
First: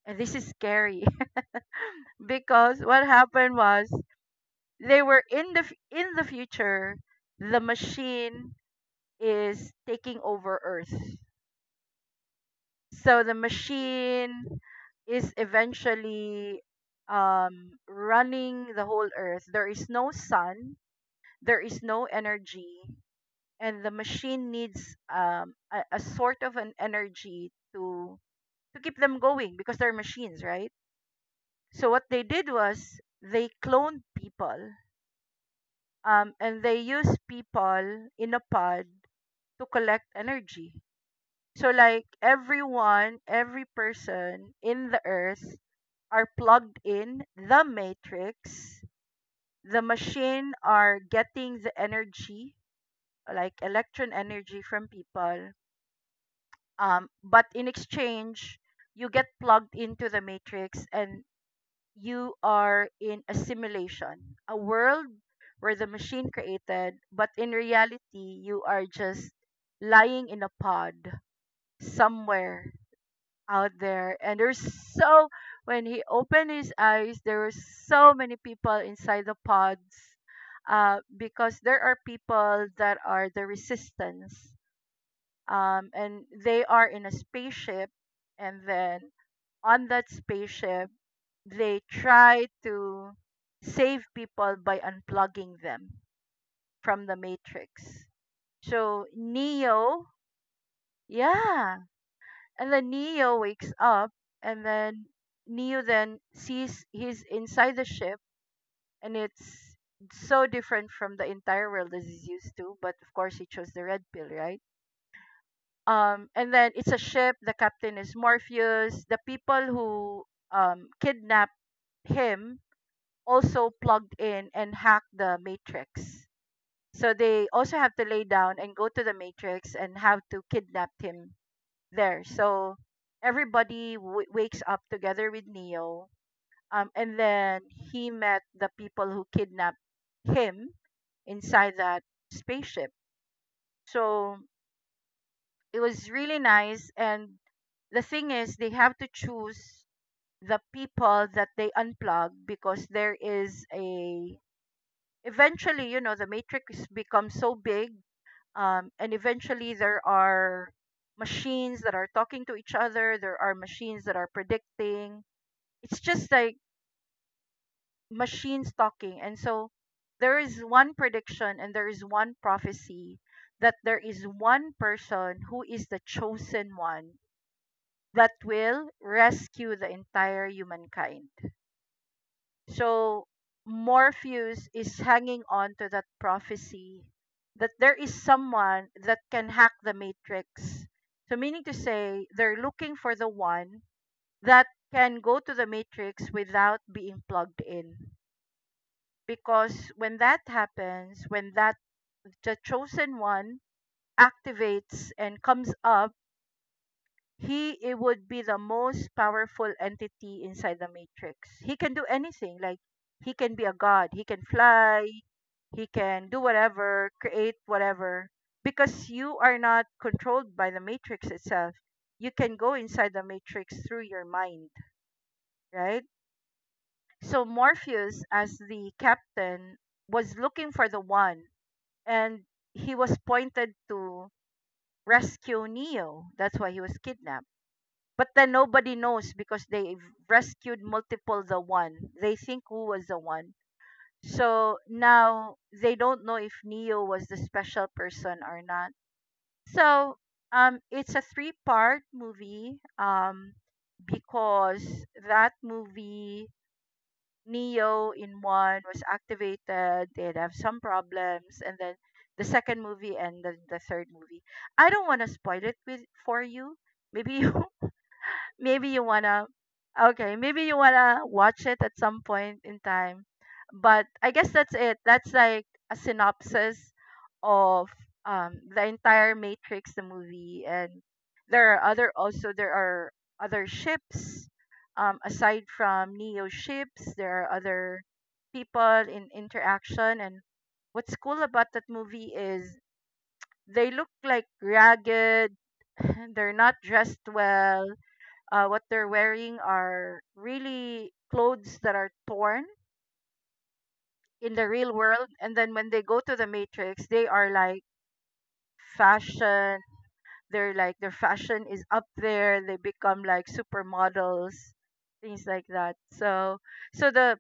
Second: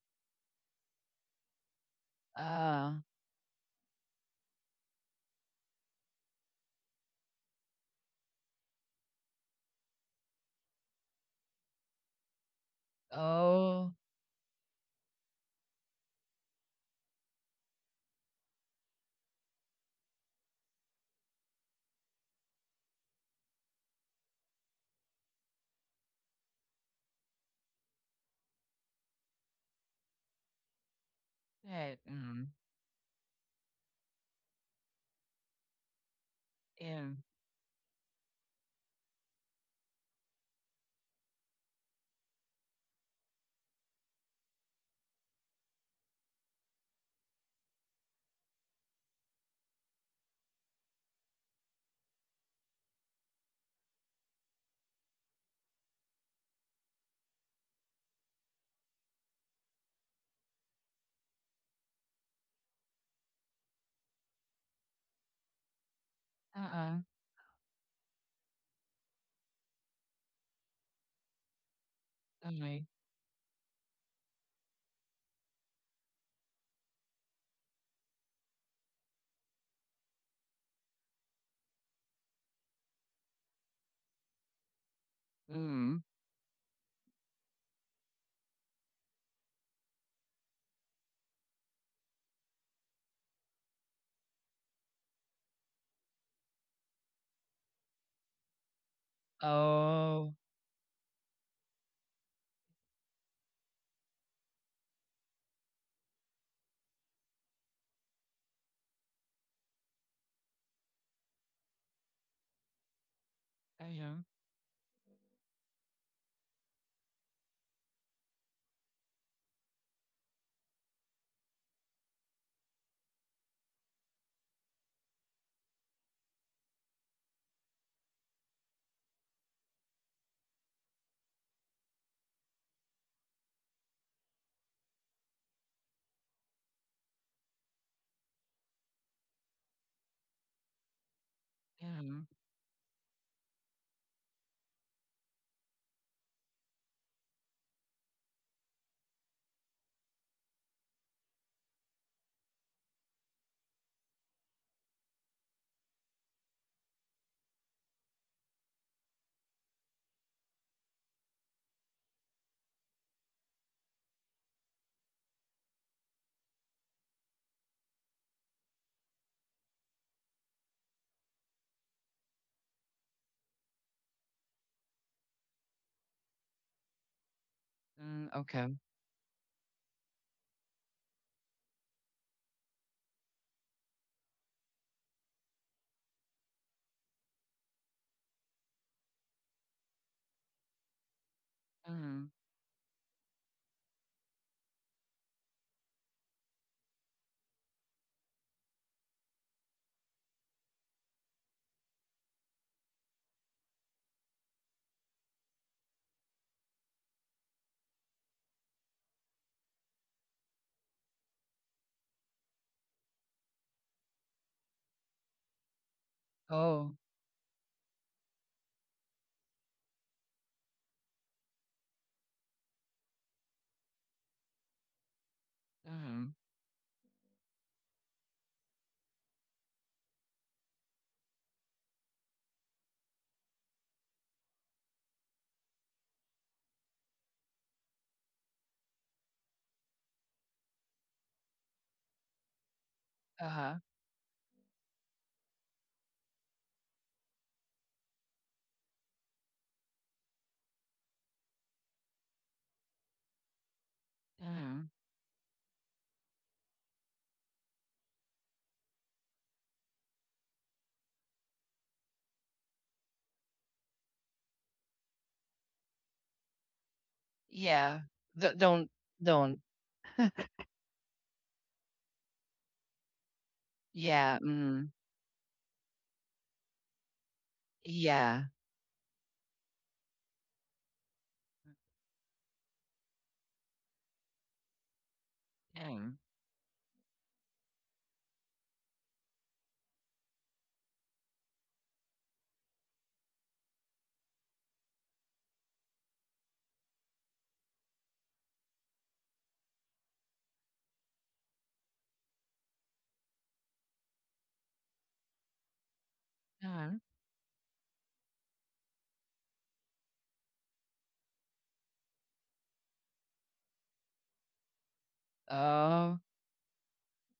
S2: and this is scary, because
S1: uh,
S2: what happened was, they were in the in the future, the machine is taking over earth. So the
S1: oh,
S2: machine is eventually running the whole earth. There is no sun, there is no energy, and the machine needs a sort of an energy to keep them going because they're machines, right? So
S1: that,
S2: what they did was they cloned people, and they
S1: yeah.
S2: used people in a pod to collect energy. So like everyone, every person in the earth are plugged in the matrix. The machine are getting the energy, like electron energy from people. But in exchange, you get plugged into the matrix and you are in a simulation, a world where the machine
S1: Uh-uh.
S2: created, but in reality, you are just lying in a pod somewhere
S1: Okay.
S2: out there. And there's so, when he opened his eyes, there were so many people inside the pods, because there are people that are the resistance,
S1: Mm.
S2: and they are in a spaceship, and then on that spaceship, they try to save people by unplugging them from the matrix. So Neo,
S1: Oh,
S2: yeah, and then Neo wakes up, and then Neo then sees he's inside the ship, and it's so different from the entire world as he's used to. But of course, he chose the red
S1: yeah.
S2: pill, right? And then it's a ship. The captain is Morpheus. The people who kidnapped him also plugged in and hacked the matrix. So they also have to lay down and go to the matrix and have to kidnap him there. So everybody wakes up together with Neo. And then he met the people who kidnapped him inside that
S1: Yeah.
S2: spaceship. So it was really nice. And the thing is, they have to choose the people that they unplug because there is a, eventually, you know, the matrix becomes so big, and eventually there are machines that are talking to each other, there are machines that are predicting. It's just like machines talking, and so there is one prediction and there is one prophecy that there is one person who is the chosen one,
S1: Mm,
S2: that
S1: okay.
S2: will rescue the entire humankind. So Morpheus is hanging on to that prophecy that there is someone that can hack the matrix. So meaning to say
S1: Mm.
S2: they're looking for the one that can go to the matrix without being plugged in. Because when that happens, when that the chosen one activates and comes up, he it would be the most powerful entity inside the matrix. He can do anything, like he can be a god, he can fly, he can do
S1: Oh.
S2: whatever, create whatever, because you are not controlled by the matrix itself. You can go inside the matrix through your mind, right?
S1: Mm.
S2: So Morpheus, as the captain, was looking for the one, and he was pointed to rescue Neo. That's why he was kidnapped. But then nobody knows because they rescued multiple the one. They think who was the one.
S1: Uh-huh.
S2: So now they don't know if Neo was the special person or not. So it's a three-part movie, because
S1: Mm.
S2: that movie, Neo in one was activated, they'd have some problems, and then the second movie and the third movie. I don't want to spoil it with for you. Maybe you
S1: Yeah.
S2: maybe
S1: Don't,
S2: you wanna
S1: don't.
S2: okay, maybe you wanna watch it at some point in time, but I
S1: Yeah.
S2: guess that's
S1: Mm.
S2: it, that's like a synopsis of
S1: Yeah.
S2: the entire Matrix, the movie. And there are other ships, aside from
S1: Mm.
S2: Neo ships, there are other people in interaction. And what's cool about that movie is they look like ragged. They're not dressed well. What they're wearing are really clothes that are torn in the real world, and then when they go to the
S1: Mm.
S2: Matrix, they are like fashion, they're like, their fashion is up there, they become like supermodels, things like that.
S1: Oh,
S2: So so the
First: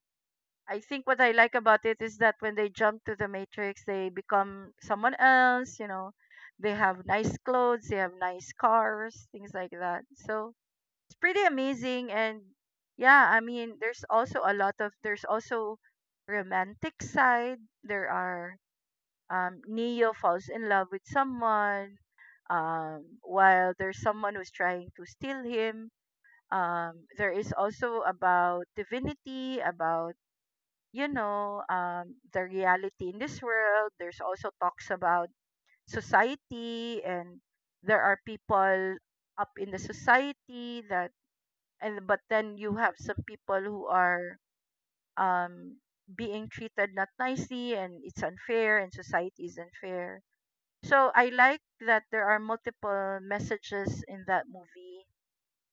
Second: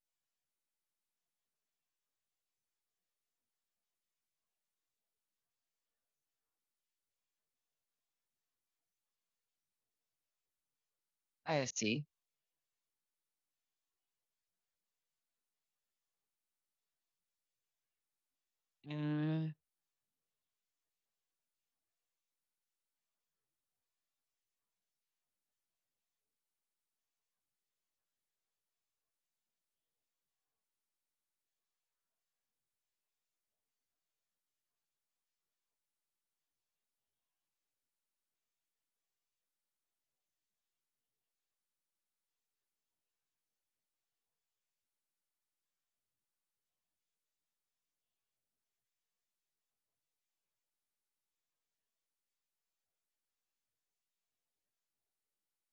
S2: I think what I like about it is that when they jump to the Matrix, they become someone else. They have nice clothes, they have nice cars, things like that. So it's pretty
S1: I see.
S2: amazing. And yeah, I mean, there's also a lot of there's also romantic side. there are
S1: Mm.
S2: um Neo falls in love with someone, while there's someone who's trying to steal him. There is also about divinity, about the reality in this world. There's also talks about society, and there are people up in the society that, and but then you have some people who are um being treated not nicely, and it's unfair, and society is unfair. So I like that there are multiple messages in that movie.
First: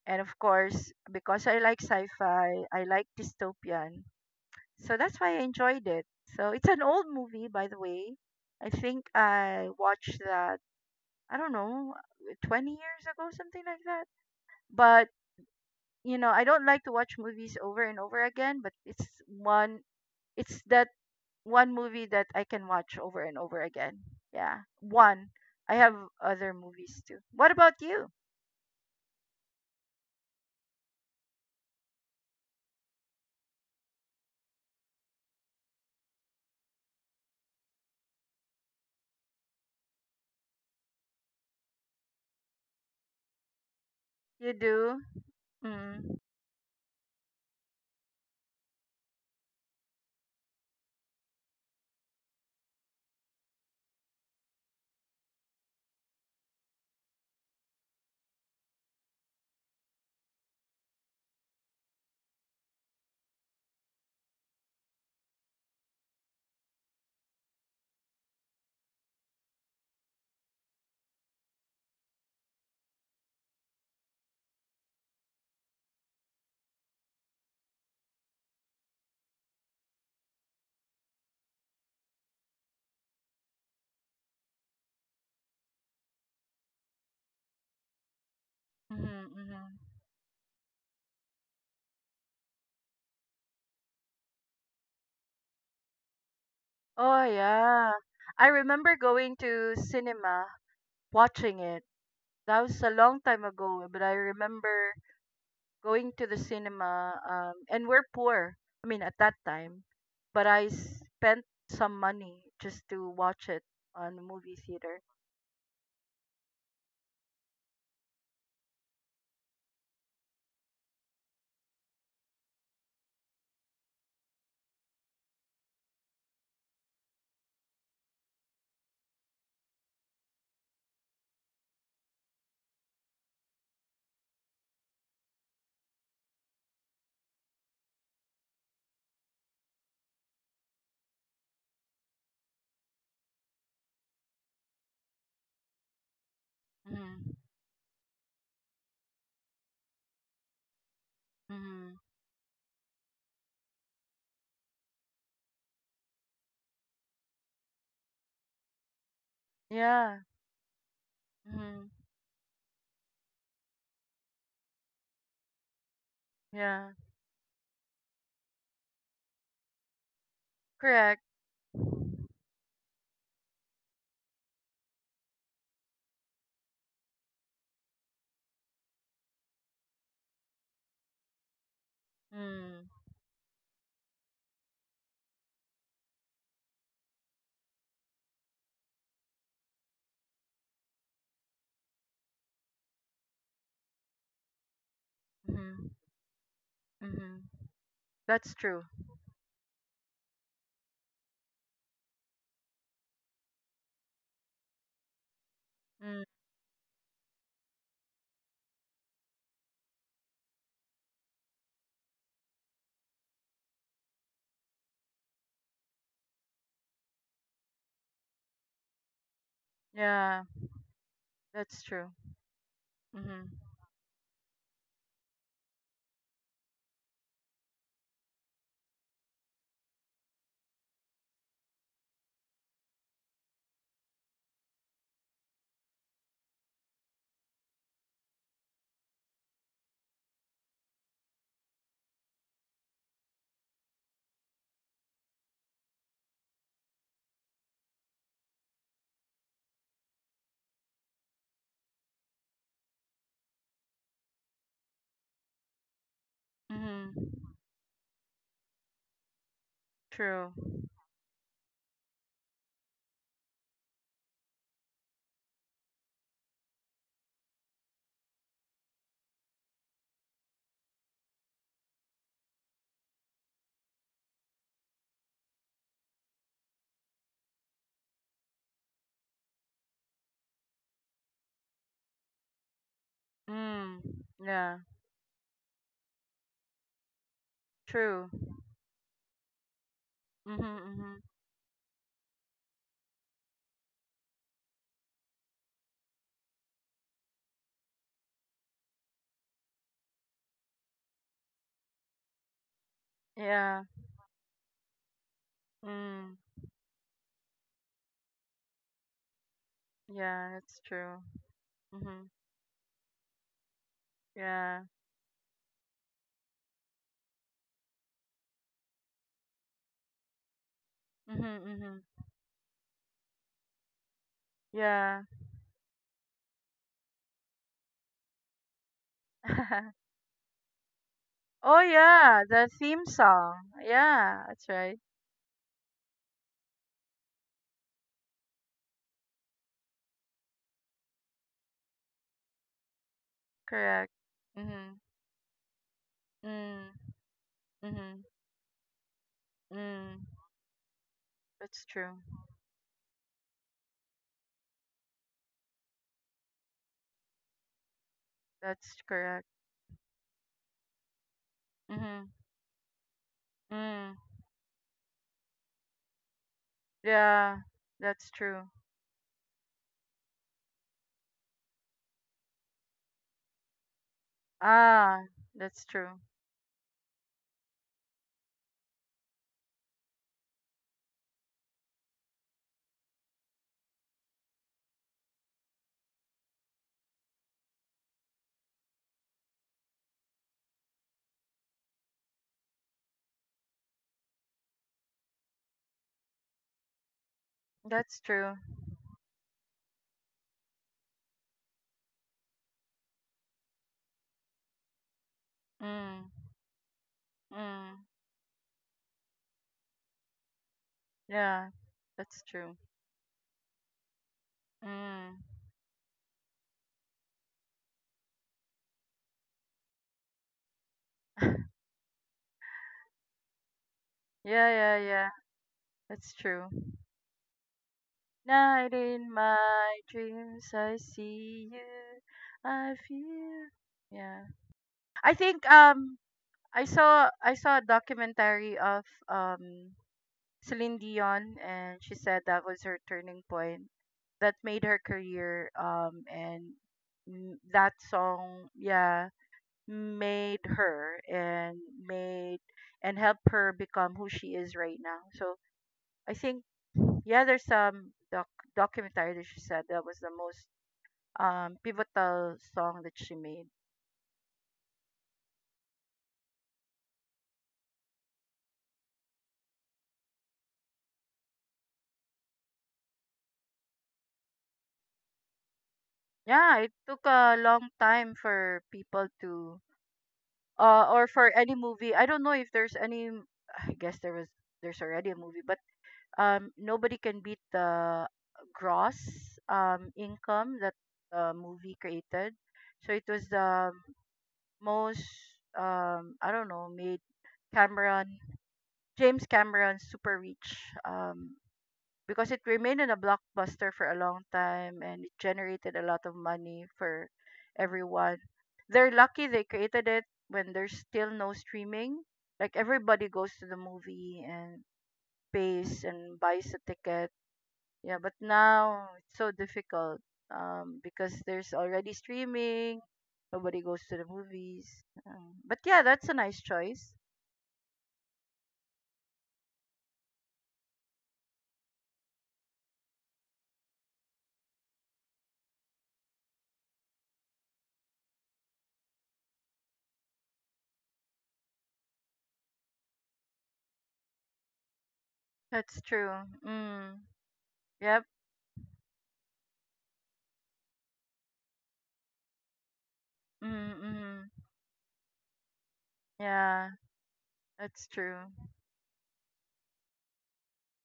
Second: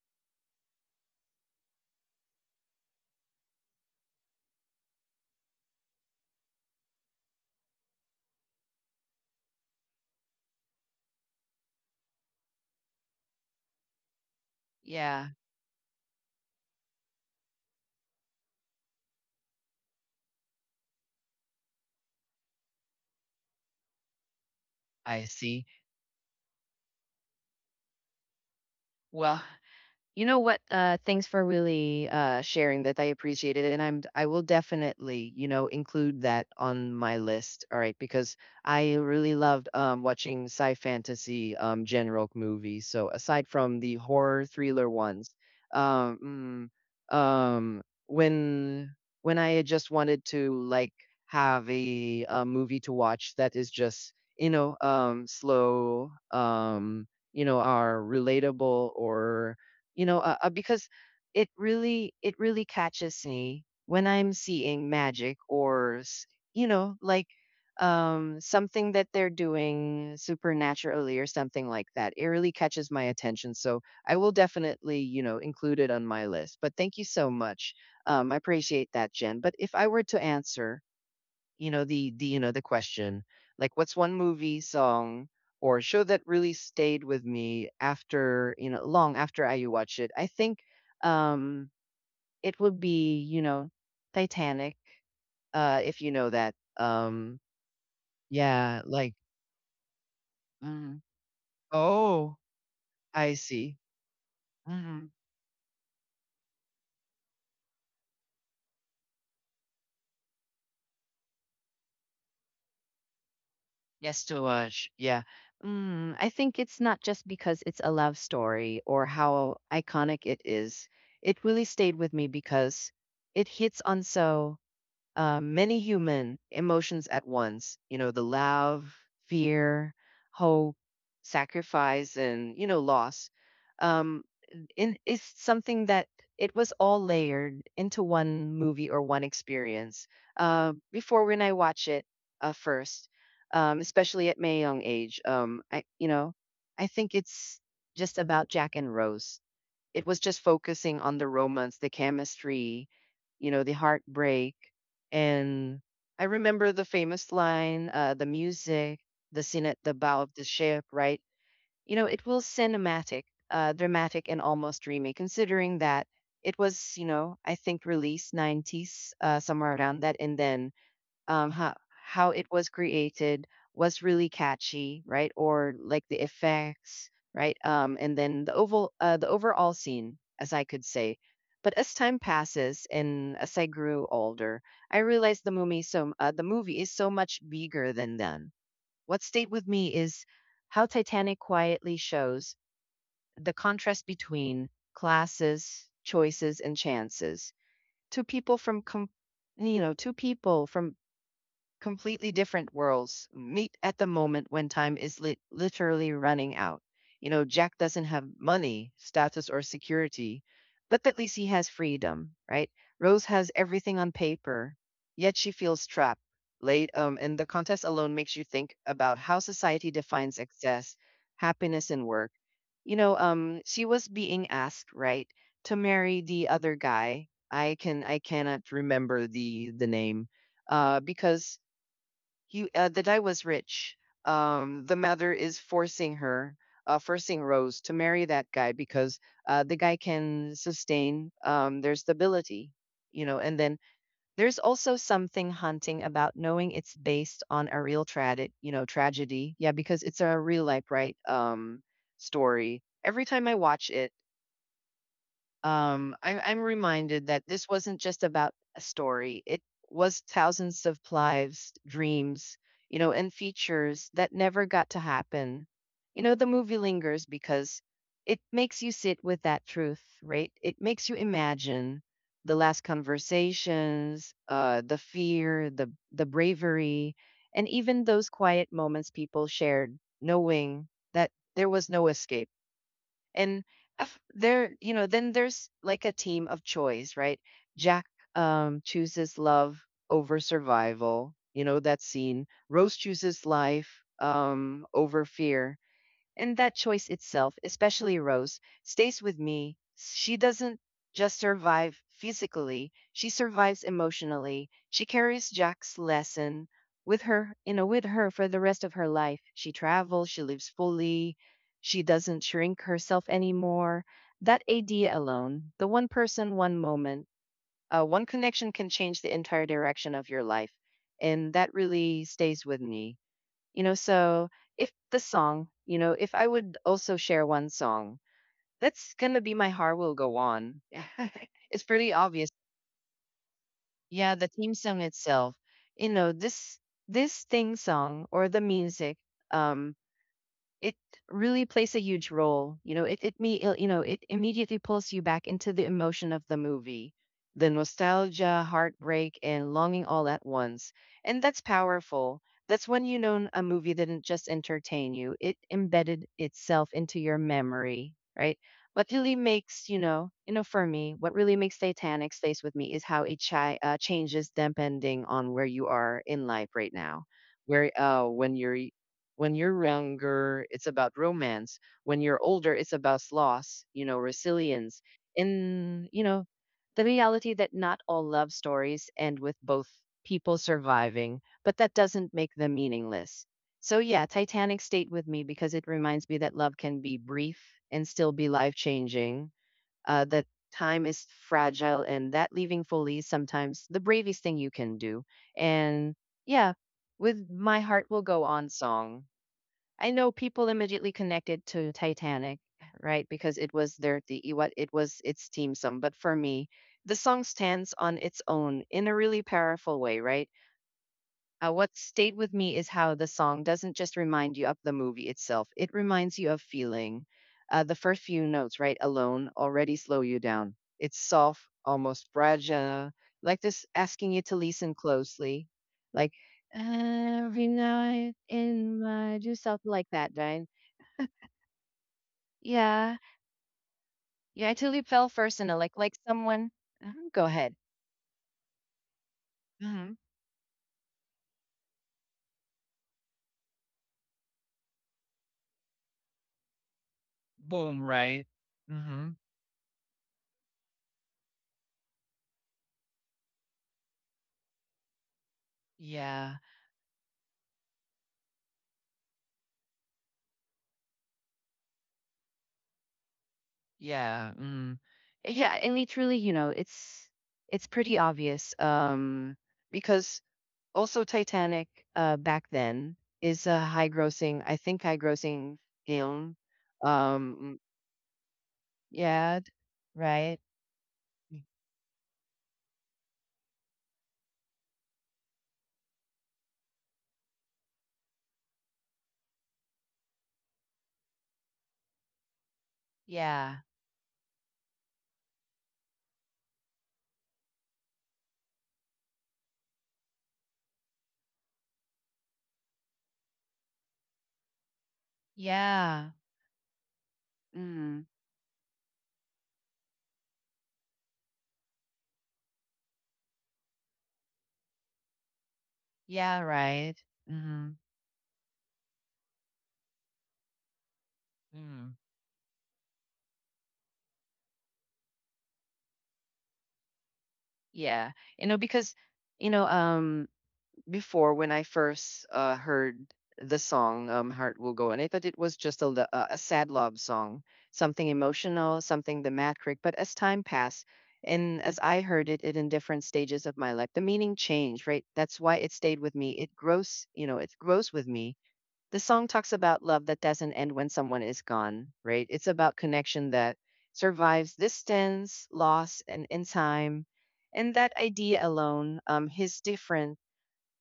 S2: And of course, because I like sci-fi, I like dystopian, so that's why I enjoyed it. So it's an old movie, by the way. I think I watched that, I don't know, 20 years ago, something like that. But
S1: Yeah,
S2: I don't like to watch movies over and over again, but it's that one movie that I can watch over and over again. Yeah.
S1: I
S2: One.
S1: see.
S2: I have other movies too. What about you?
S1: Well, you know what? Thanks for really sharing that. I appreciate it, and I will definitely include that on my list. All right, because I really loved, watching sci fantasy, general movies. So aside from the horror
S2: You
S1: thriller
S2: do?
S1: ones,
S2: Mm.
S1: um, mm, um, when when I just wanted to like have a movie to watch that is just, slow, are relatable, or because it really catches me when I'm seeing magic or like something that they're doing supernaturally or something like that. It really catches my attention, so I will definitely, include it on my list. But thank you so much. I appreciate that, Jen. But if I were to answer, you know, the question, like what's one movie, song, or show that really stayed with me after you know
S2: Mm-hmm,
S1: long after I
S2: mm-hmm.
S1: watched it. I think um it would be, you know, Titanic. If you know that.
S2: Oh yeah. I
S1: Yeah,
S2: remember
S1: like.
S2: going to cinema
S1: mm,
S2: watching it.
S1: oh,
S2: That was a long
S1: I
S2: time
S1: see.
S2: ago, but I remember
S1: Mhm.
S2: going to the cinema, and we're poor, I mean, at that time, but I spent some money just to watch it on the
S1: Yes, to
S2: movie
S1: watch.
S2: theater.
S1: Yeah. I think it's not just because it's a love story or how iconic it is. It really stayed with me because it hits on so, many human emotions at once. You know, the love, fear, hope, sacrifice, and loss. Um, in is something that it was all layered into one movie or one experience. Before, when I watch it, first, especially at my young age, I, I think
S2: Mm-hmm.
S1: it's just about Jack and Rose. It was just focusing on the romance, the
S2: Mm-hmm.
S1: chemistry, you know, the heartbreak, and I remember the famous line, the music, the scene at the
S2: Yeah.
S1: bow of the ship, right?
S2: Mm-hmm.
S1: You know, it was cinematic, dramatic, and almost dreamy, considering that it
S2: Yeah.
S1: was, I think, released 90s, somewhere around that. And then,
S2: Correct.
S1: um, how, how it was created was really catchy, right? Or like the effects, right? And then the overall scene, as I could say. But as time passes,
S2: Mm-hmm.
S1: and as I grew older, I realized the movie is so much bigger than that. What stayed with me is how Titanic quietly shows the contrast between classes, choices, and
S2: Mm-hmm.
S1: chances. Two
S2: That's
S1: people
S2: true.
S1: from, com- Two people from completely different worlds meet at the moment when time is literally
S2: Mm.
S1: running out. You know, Jack doesn't have money, status, or security, but at least he has freedom, right? Rose has everything on paper, yet she feels trapped. And the contest alone makes you think about how society defines
S2: Yeah,
S1: success,
S2: that's
S1: happiness,
S2: true.
S1: and work. You know,
S2: Mm-hmm.
S1: she was being asked, right, to marry the other guy. I cannot remember the name, because you the guy was rich. The mother is forcing her, forcing Rose to marry that guy because, the guy can sustain, their stability. And then there's also something haunting about knowing it's based on a real tragedy, you know, tragedy. Yeah, because it's a real life, right? Story. Every time I watch it, I'm
S2: Mm-hmm.
S1: reminded that this wasn't just about a story, it was
S2: True.
S1: thousands of lives, dreams, and features that never got to happen. You know, the movie lingers because it makes you sit with that truth, right? It makes you imagine the last conversations, the fear, the bravery, and even those quiet moments people shared, knowing that there was no escape. and
S2: Mm.
S1: af- there
S2: Yeah,
S1: you know then there's like a team of choice, right? Jack,
S2: true.
S1: chooses love over
S2: Mm-hmm. Mm-hmm.
S1: survival, you know, that scene. Rose chooses life, over fear. And that choice itself, especially Rose, stays with me. She doesn't just survive physically, she
S2: Yeah.
S1: survives emotionally. She carries Jack's
S2: Mm.
S1: lesson with her for the rest of her life. She travels, she
S2: Yeah,
S1: lives
S2: that's true.
S1: fully, she
S2: Mm-hmm.
S1: doesn't shrink herself anymore. That
S2: Yeah.
S1: idea alone, the one person, one moment, one connection can change the entire direction of your life.
S2: Mm-hmm,
S1: And that
S2: mm-hmm.
S1: really stays with me. You know, so, if the
S2: Yeah.
S1: song, you know, if I would also share one song, that's gonna be My Heart Will Go On.
S2: Oh
S1: It's pretty
S2: yeah,
S1: obvious.
S2: the theme song.
S1: Yeah,
S2: Yeah,
S1: the
S2: that's
S1: theme
S2: right.
S1: song itself. You know, this thing song, or the music, um it really plays a huge role. You know, it it me uh, you know
S2: Correct.
S1: it immediately
S2: Mm-hmm.
S1: pulls you back into the emotion of the
S2: Mm.
S1: movie, the
S2: Mm-hmm.
S1: nostalgia, heartbreak, and longing
S2: Mm.
S1: all at once, and that's
S2: That's true.
S1: powerful. That's when you know a movie didn't just entertain you; it embedded itself into your memory, right?
S2: That's
S1: What really
S2: correct.
S1: makes you know For me, what really makes
S2: Mm-hmm.
S1: Titanic stays with me is how it
S2: Mm.
S1: changes depending on where you are in life right now,
S2: Yeah,
S1: where
S2: that's
S1: when
S2: true.
S1: you're when you're younger, it's about romance. When you're older, it's about loss, you know, resilience.
S2: Ah, that's
S1: And,
S2: true.
S1: you know, the reality that not all love stories end with both people surviving, but that doesn't make them meaningless. So, yeah, Titanic stayed with me because it reminds me that love can be brief and still be life changing, that time is fragile, and that leaving fully is sometimes the bravest thing you can do. And yeah, with My Heart
S2: That's
S1: Will Go
S2: true.
S1: On song. I know people immediately connected to Titanic, right? Because it was their the e, what it was its team song. But
S2: Mm.
S1: for me, the song stands
S2: Mm.
S1: on its own in a really powerful way, right?
S2: Yeah,
S1: What stayed
S2: that's
S1: with
S2: true.
S1: me is how the song doesn't just remind you of the movie
S2: Mm.
S1: itself; it reminds you of feeling. The first few notes, right, alone already slow you down. It's soft, almost fragile, like this, asking you to
S2: Yeah, yeah,
S1: listen
S2: yeah.
S1: closely,
S2: That's
S1: like
S2: true.
S1: every night
S2: Night
S1: in
S2: in
S1: my do, something
S2: my
S1: like that, right?
S2: dreams, I see you. I
S1: Yeah.
S2: feel. Yeah.
S1: Yeah, I totally
S2: I
S1: felt
S2: think
S1: personal, like like someone.
S2: I saw
S1: Mhm, go
S2: I saw
S1: ahead.
S2: a documentary of
S1: Hmm.
S2: Celine Dion, and she said that was her turning point that made her career, and that
S1: Boom, right?
S2: song, yeah,
S1: Hmm.
S2: made her, and made, and helped her become who she is right now. So I
S1: Yeah,
S2: think, yeah, there's some documentary that she said that was the most pivotal song that she made.
S1: yeah. Mm. Yeah, and literally, you know, it's pretty obvious. Because also Titanic, back then, is a high grossing, I think high grossing, film.
S2: Yeah, it took a
S1: Um
S2: long time for people
S1: yeah,
S2: to,
S1: right?
S2: or for
S1: Mm.
S2: any movie. I don't know if there's any. I guess there was, there's already a movie, but nobody can beat the gross income that the movie created. So it was
S1: Yeah.
S2: the most, I don't know, made Cameron, James Cameron's super rich, because it remained in a blockbuster for a long time and it generated a lot
S1: Yeah.
S2: of money for
S1: Mm.
S2: everyone. They're lucky they created it when there's still no streaming. Like, everybody goes to the movie and pays and
S1: Yeah,
S2: buys a
S1: right.
S2: ticket.
S1: Hmm.
S2: Yeah, but now it's so difficult, because there's already streaming. Nobody goes to the movies. But yeah, that's a nice choice.
S1: Yeah. You know, because, you know, um, before, when I first, heard the song, Heart Will Go On, I thought it was just a, lo- a sad love song, something emotional, something dramatic. But as time passed, and as I heard it in different stages of my life, the meaning changed, right? That's why it
S2: That's
S1: stayed
S2: true.
S1: with me. It
S2: Mm.
S1: grows, it grows
S2: Yep.
S1: with me. The song talks about love that doesn't end when someone is gone, right? It's about connection that
S2: Mm, mm.
S1: survives distance, loss, and in
S2: Yeah,
S1: time. And
S2: that's
S1: that
S2: true.
S1: idea alone, is different.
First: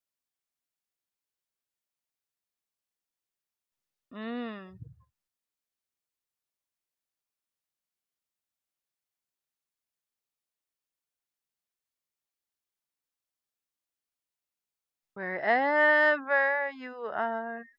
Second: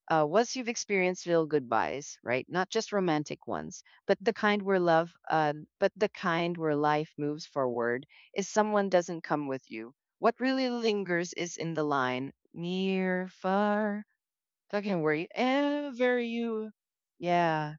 S1: Once you've experienced real goodbyes, right? Not just romantic ones,
S2: Mm.
S1: but the kind where life moves forward is someone doesn't come with you. What really lingers is in the line, near, far, talking wherever you.
S2: Wherever you are.
S1: Yeah.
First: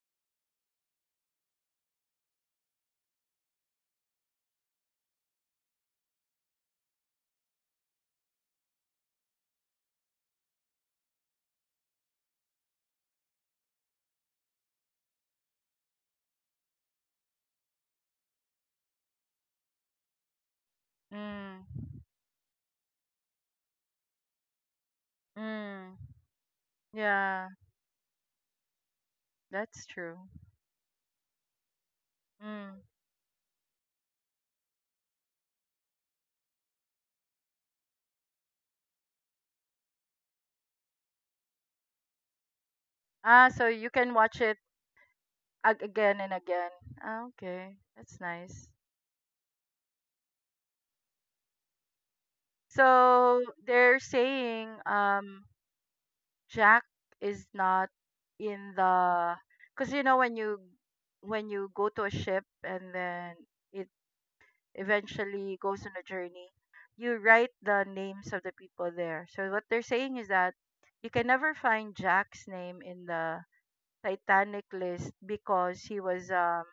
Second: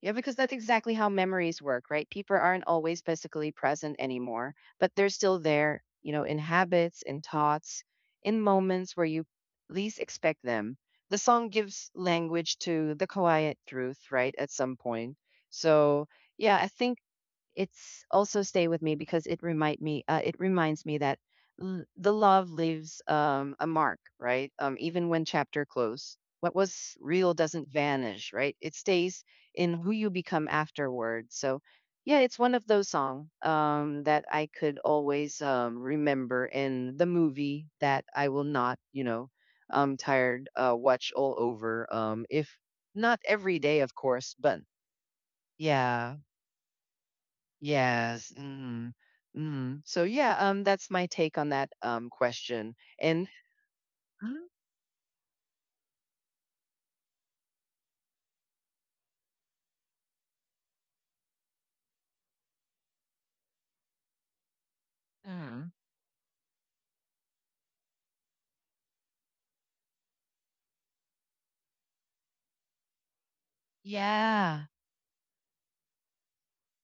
S1: Yeah, because that's exactly how memories work, right? People aren't always physically present anymore, but they're still there, you know, in habits, in thoughts, in moments where you least expect them. The song gives language to the quiet truth, right? At some point. So, yeah, I think it's also stay with me because it reminds me that,
S2: Mm.
S1: the love leaves, a mark, right? Even when chapter
S2: Mm.
S1: close, what was real
S2: Yeah,
S1: doesn't vanish, right? It stays in
S2: that's
S1: who you
S2: true.
S1: become afterward. So, yeah, it's one of
S2: Mm.
S1: those song, that I could always, remember in the movie that I will not, tired, watch all over. If not
S2: Ah,
S1: every
S2: so
S1: day,
S2: you
S1: of
S2: can
S1: course,
S2: watch it
S1: but yeah,
S2: again and again. Ah, okay. That's
S1: Yes.
S2: nice.
S1: Mm. Mm. So yeah, that's my take on that question. And
S2: So they're
S1: mm,
S2: saying, Jack is not in the, because you know, when you go to a ship and then it eventually
S1: mm,
S2: goes on a journey, you write the names of the people there. So what they're saying is that you can never find Jack's name in the
S1: yeah,
S2: Titanic list because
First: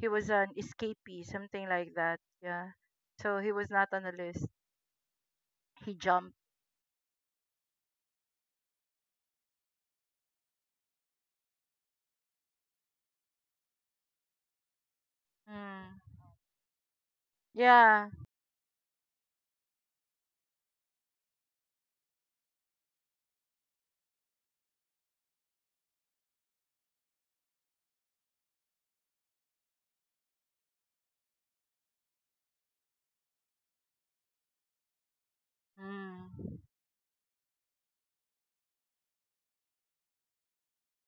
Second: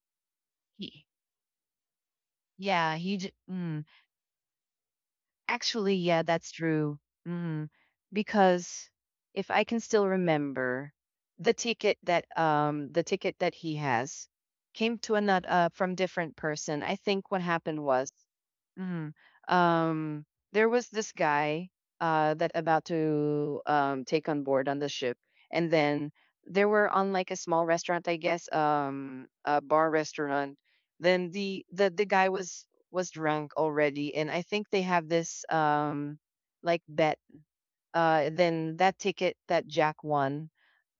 S2: he was an
S1: he,
S2: escapee, something like that. Yeah.
S1: yeah, he.
S2: So he was
S1: Mm.
S2: not on the list. He
S1: Actually, yeah,
S2: jumped.
S1: that's true. Mhm. Because if I can still remember, the ticket that he has came to another,
S2: Mm.
S1: from different person. I think what happened
S2: Yeah.
S1: was. mhm, um there was this guy that about to take on board on the ship, and then they were on like a small restaurant, I guess, a bar restaurant. Then the guy was drunk already, and I think they have this
S2: Mm.
S1: like bet, then that ticket that Jack won,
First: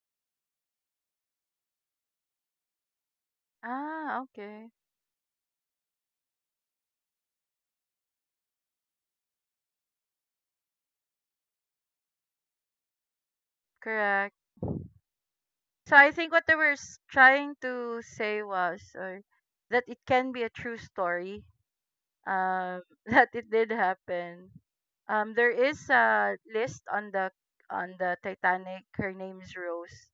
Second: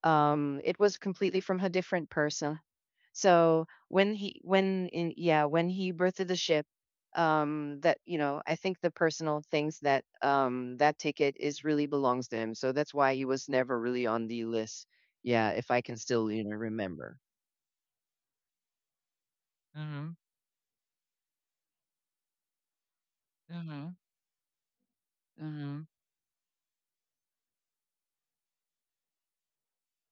S1: it was completely from a different person. So when
S2: Ah,
S1: he
S2: okay.
S1: when in yeah, when he birthed the ship, that, you know, I think the personal things that that ticket is really belongs to him, so that's why he was never really on
S2: Correct.
S1: the list. Yeah, if I can
S2: So I
S1: still,
S2: think what they were
S1: remember.
S2: trying to say was, or that it
S1: Mm-hmm.
S2: can be a true story, that it did
S1: Mm-hmm.
S2: happen. There
S1: Mm-hmm.
S2: is a list on the Titanic. Her name's Rose.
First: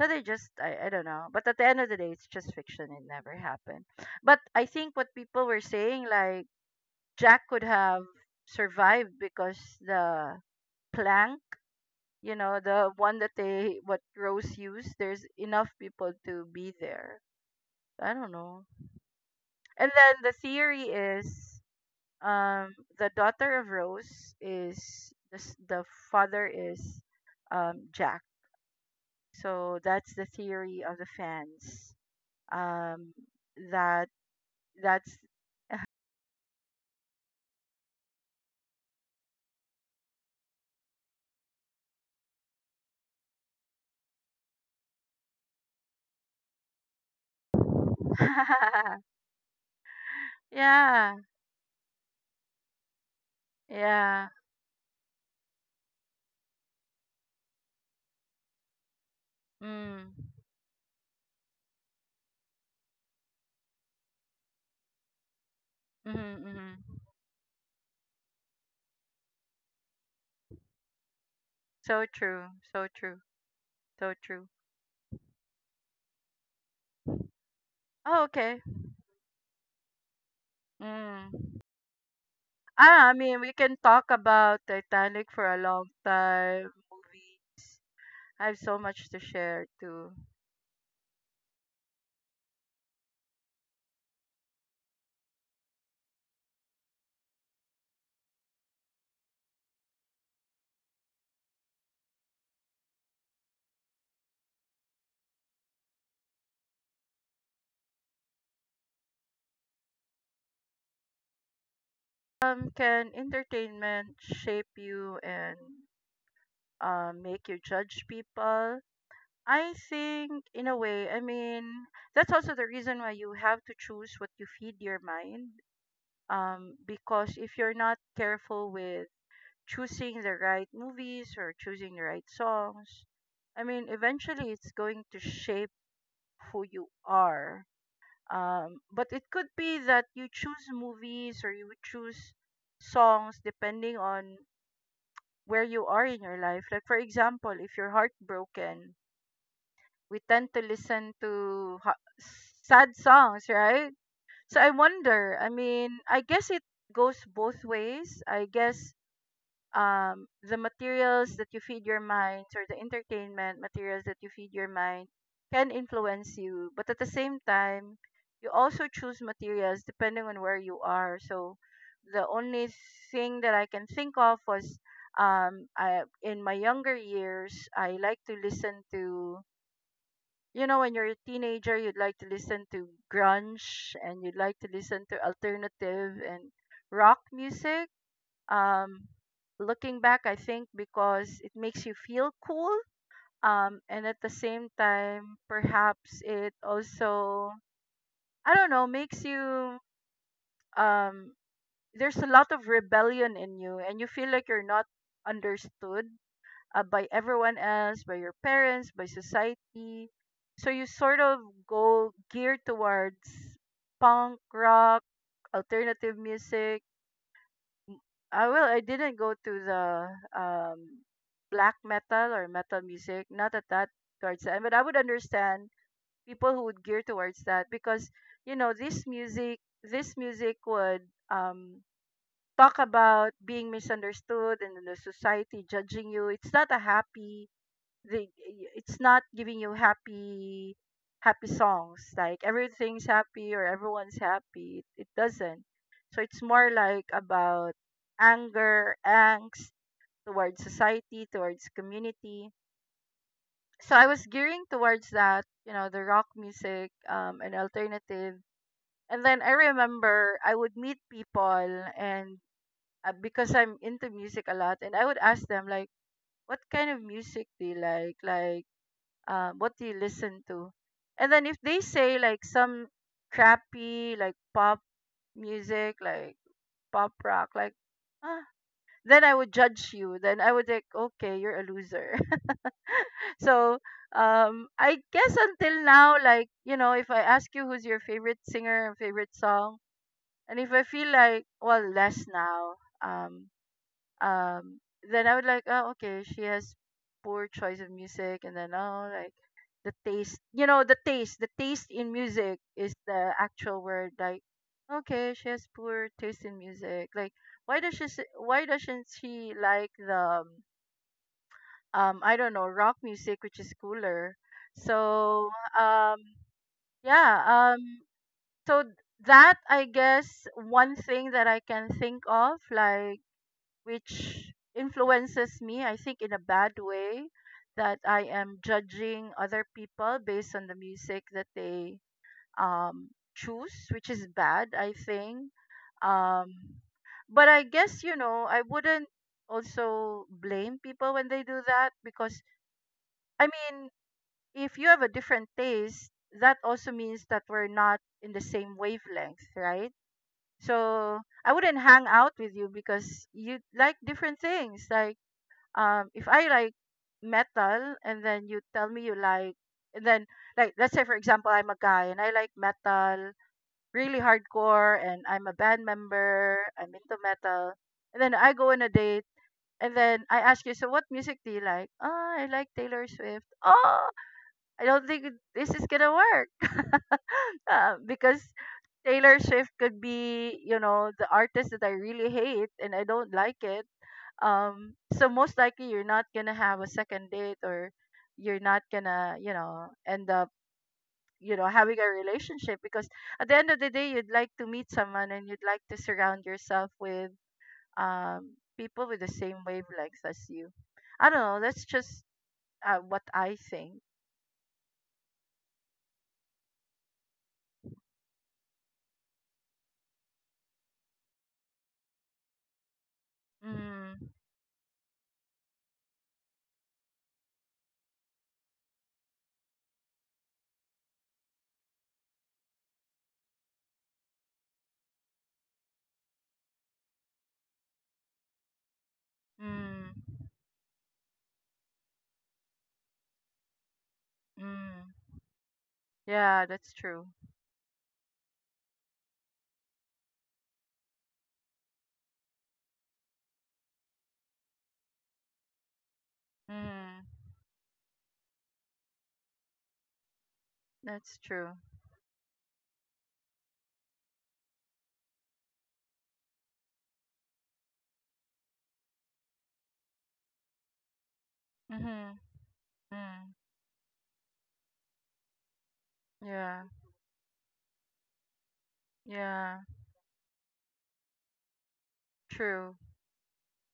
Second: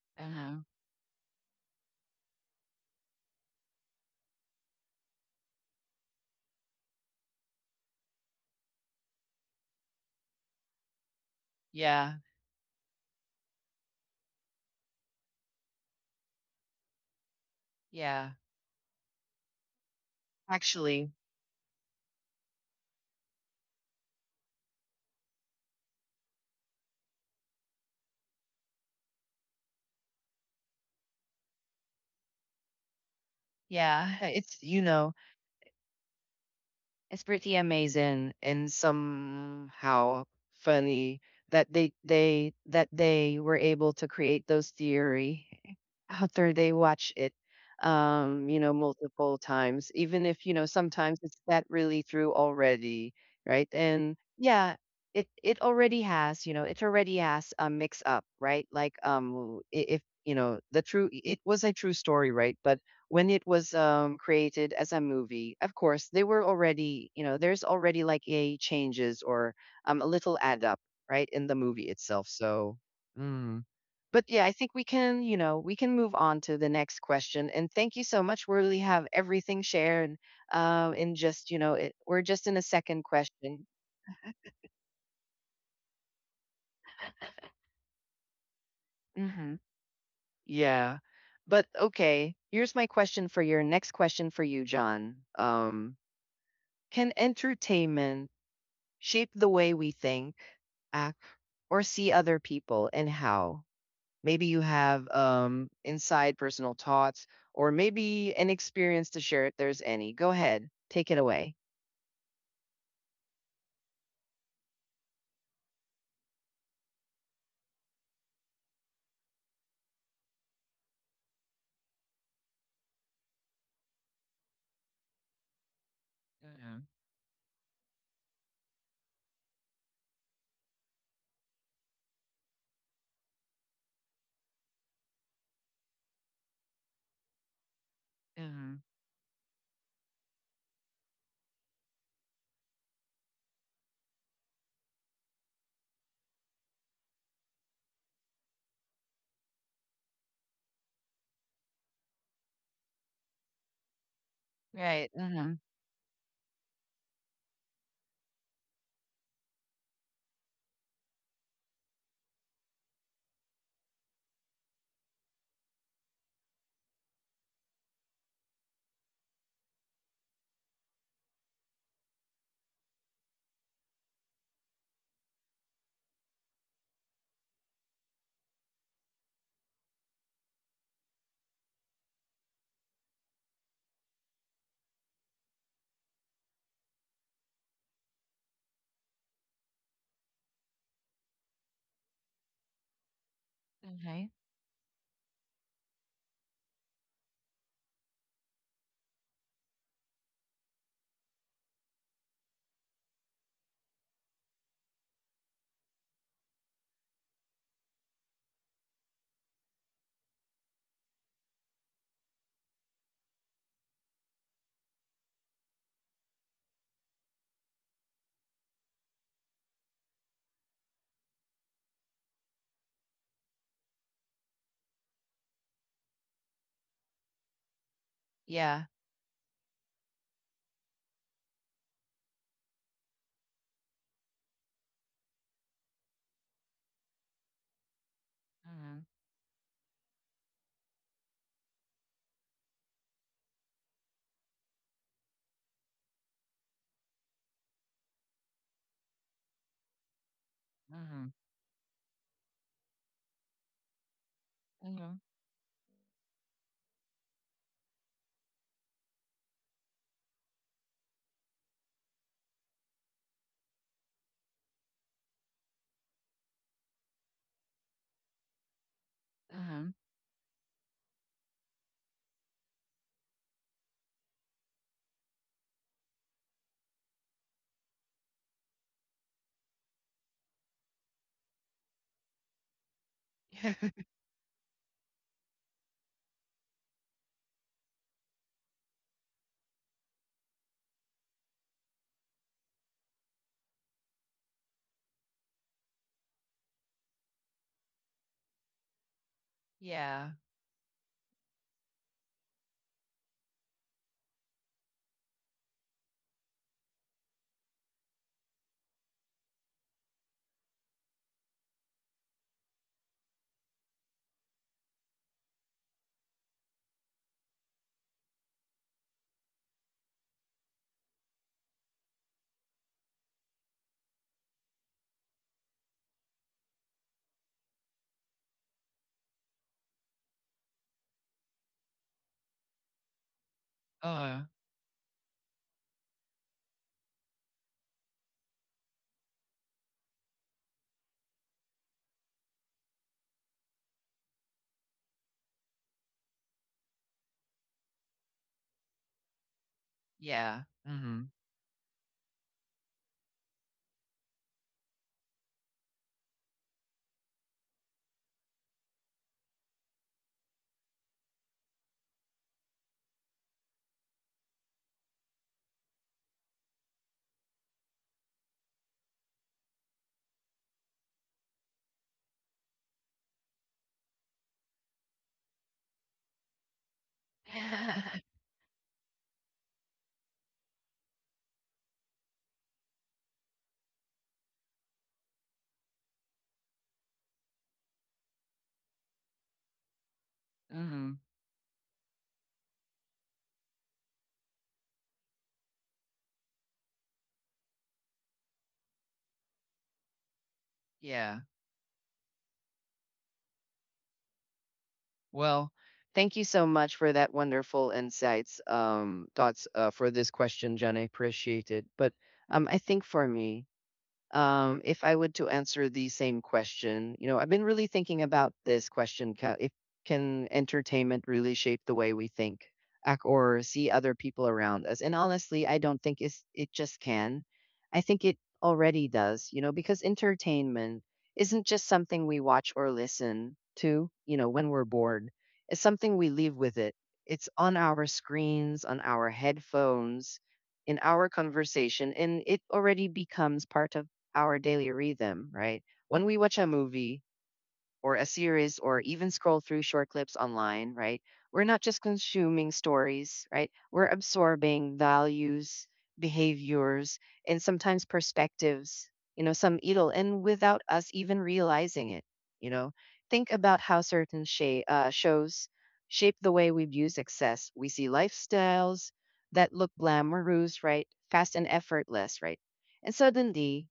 S2: So they just,
S1: Uh-huh.
S2: I don't know. But at the end of the day, it's just fiction. It never happened. But I think what people were saying, like, Jack could have survived because the plank,
S1: Yeah.
S2: you know, the one that they, what Rose used, there's enough people to be there. I
S1: Yeah.
S2: don't know. And then the theory
S1: actually
S2: is, the daughter of Rose is the the father is Jack. So that's the theory of the fans. Um that
S1: Yeah, it's you know
S2: that's
S1: it's pretty amazing and somehow funny that they that they were able to create those theory after they watch it, multiple times, even if, you know,
S2: yeah,
S1: sometimes it's that really through already. Right. And
S2: yeah.
S1: yeah, it already has, you know, it already has a mix up, right? Like if
S2: Mm.
S1: you know, the true, it was a true story, right? But when it was created as a movie, of course,
S2: Mm-hmm,
S1: they were
S2: mm-hmm.
S1: already, you know, there's already like a changes, or a little add up, right, in the movie
S2: So
S1: itself.
S2: true,
S1: So,
S2: so true,
S1: mm.
S2: so
S1: But yeah,
S2: true.
S1: I think we can, you know, we can move on to the next question. And thank you so
S2: Oh,
S1: much. We
S2: okay.
S1: really have everything shared, in just, you
S2: Mm.
S1: know, we're just in a second
S2: Ah, I mean, we
S1: question.
S2: can talk about Titanic for a long time. Movies. I have so much to
S1: hmm
S2: share too.
S1: Yeah. But okay, here's my question for your next question for you, John. Can entertainment shape the way we think, act, or see other people, and how? Maybe you have, inside personal thoughts, or maybe an experience to share if there's any. Go ahead, take it away.
S2: Can entertainment shape you and, make you judge people? I think, in a way, I mean, that's also the reason why you have to choose what you feed your mind.
S1: Mm-hmm.
S2: Because if you're not careful with choosing the right movies or choosing the right songs, I mean, eventually it's going to shape who you are.
S1: Mm-hmm.
S2: But it could be that you choose movies or you choose songs depending on where you are in your life. Like, for example, if you're heartbroken, we tend to listen to sad songs, right? So I
S1: Right.
S2: wonder. I
S1: Mm-hmm.
S2: mean, I guess it goes both ways. I guess, the materials that you feed your mind or the entertainment materials that you feed your mind can influence you. But at the same time, you also choose materials depending on where you are. So the only thing that I can think of was, I, in my younger years, I like to listen to, you know, when you're a teenager, you'd like to listen to grunge and you'd like to listen to alternative and rock music. um, Looking back, I think because it makes you feel cool. And at
S1: Okay.
S2: the same time, perhaps it also, I don't know, makes you, um, there's a lot of rebellion in you, and you feel like you're not understood, by everyone else, by your parents, by society. So you sort of go geared towards punk rock, alternative music, I will. I didn't go to the, um, black metal or metal music. Not at that, towards that, but I would understand people who would gear towards that because you know
S1: Yeah.
S2: this music. This music would, um, talk about being misunderstood and the society judging you. It's not a happy, the
S1: Mm-hmm.
S2: it's not giving you happy, happy songs, like everything's happy or everyone's happy, it doesn't. So it's more like about anger, angst towards society,
S1: Mm-hmm.
S2: towards community. So I was gearing towards that, you know, the rock music, and alternative. And then I remember, I would meet people, and, because I'm into music a lot, and I would ask them, like, what kind of music do you like, what do
S1: Mm-hmm.
S2: you listen to? And then if they say, like, some crappy, like, pop music, like pop rock, like, ah, then I would judge you. Then I would like, okay, you're a loser. So,
S1: Mm-hmm.
S2: I guess until now, like, you know, if I ask you who's your favorite singer and favorite song, and if I feel like, well, less now. Um, um then I would like, oh okay, she has poor choice of music, and then, oh, like the
S1: Yeah.
S2: taste, you know, the taste in music is the actual word, like, okay, she has poor taste in music, like, why does she why doesn't she like the I don't know, rock music, which is cooler. So, um yeah, so that I guess one thing that I can think of, like, which influences me, I think, in a bad way, that I am judging other people based on the music that they, choose, which is
S1: Uh.
S2: bad, I think. Um, but I guess, you know, I wouldn't also blame people when they do that, because, I mean, if you have a different taste, that also means that we're not in the same wavelength, right?
S1: Yeah.
S2: So
S1: Mm-hmm.
S2: I wouldn't hang out with you because you like different things. Like, if I like metal and then you tell me you like and then like let's say for example, I'm a guy and I like metal really hardcore, and I'm a band member. I'm into metal. And then I go on a date and then I ask you, so what music do you like? Oh, I like Taylor Swift. Oh, I don't think this is gonna work. Because Taylor Swift could be, the artist that I really hate and I don't like it. So most likely you're not gonna have a second date, or you're not gonna, end up
S1: Mm-hmm.
S2: having a relationship, because at the end of the day you'd like to meet someone and you'd like to surround yourself with um people with the same wavelengths as you. I don't
S1: Yeah.
S2: know, that's just what I think.
S1: Well, thank you so much for that wonderful insights, thoughts, for this question, Jen. I appreciate it. But I think for me,
S2: Mm.
S1: if I would to answer the same question, you know, I've been really thinking about this question: ca- if can entertainment really shape the way we think, or see other people around us? And honestly, I don't think it's, it just can. I think it already does, you know, because
S2: Mm.
S1: entertainment isn't just something we watch or listen to, you know, when we're
S2: Mm.
S1: bored. It's something we leave
S2: Yeah,
S1: with
S2: that's
S1: it.
S2: true.
S1: It's on our screens, on our headphones, in our conversation, and it already becomes part of our daily rhythm, right? When we watch a movie
S2: Mm.
S1: or a series, or even scroll through short clips online, right?
S2: That's
S1: We're
S2: true.
S1: not just consuming stories, right? We're absorbing values, behaviors, and sometimes perspectives, you know, some idol, and without us even realizing it,
S2: Mm-hmm.
S1: you know?
S2: Mm.
S1: Think about how certain shows shape the way
S2: Yeah.
S1: we view success. We see lifestyles that
S2: Yeah.
S1: look glamorous, right? Fast and effortless, right?
S2: True.
S1: And suddenly,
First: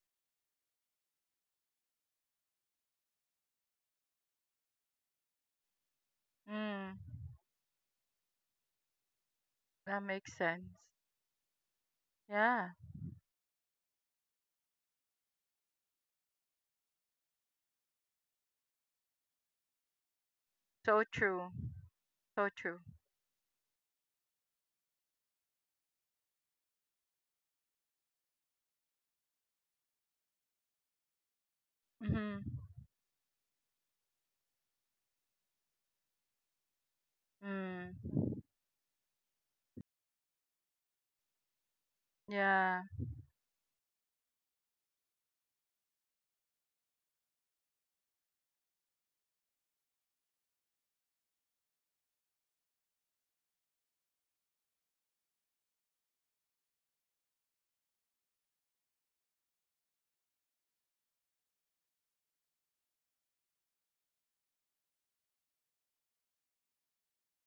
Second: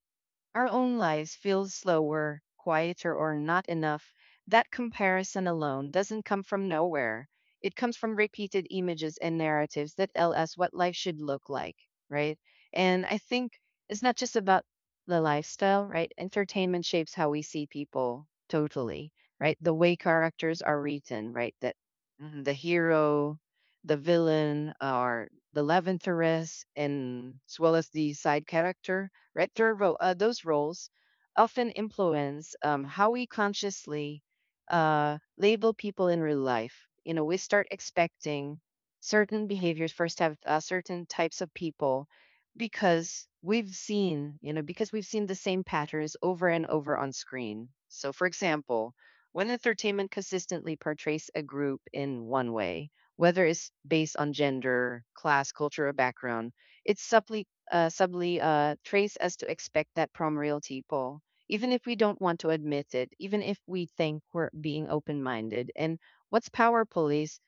S1: our own lives feel slower, quieter, or not enough. That comparison alone doesn't come from
S2: Mm.
S1: nowhere. It comes from repeated images and narratives
S2: That
S1: that
S2: makes
S1: tell us
S2: sense.
S1: what life should look like, right?
S2: Yeah.
S1: And I think it's not just about the lifestyle, right? Entertainment shapes how we see people totally, right? The way characters are
S2: So
S1: written, right?
S2: true. So
S1: The
S2: true.
S1: hero, the villain, or the Levanteress, and as well as the side character, right? Their role, those roles often
S2: Mm-hmm.
S1: influence how we consciously label people in real life. You know, we start
S2: Mm.
S1: expecting certain behaviors, first have, certain types of people
S2: Yeah.
S1: because we've seen, you know, because we've seen the same patterns over and over on screen. So, for example, when entertainment consistently portrays a group in one way, whether it's based on gender, class, culture, or background, it subtly, trace us to expect that from real people, even if we don't want to admit it, even if we think we're being open minded. And what's powerful is,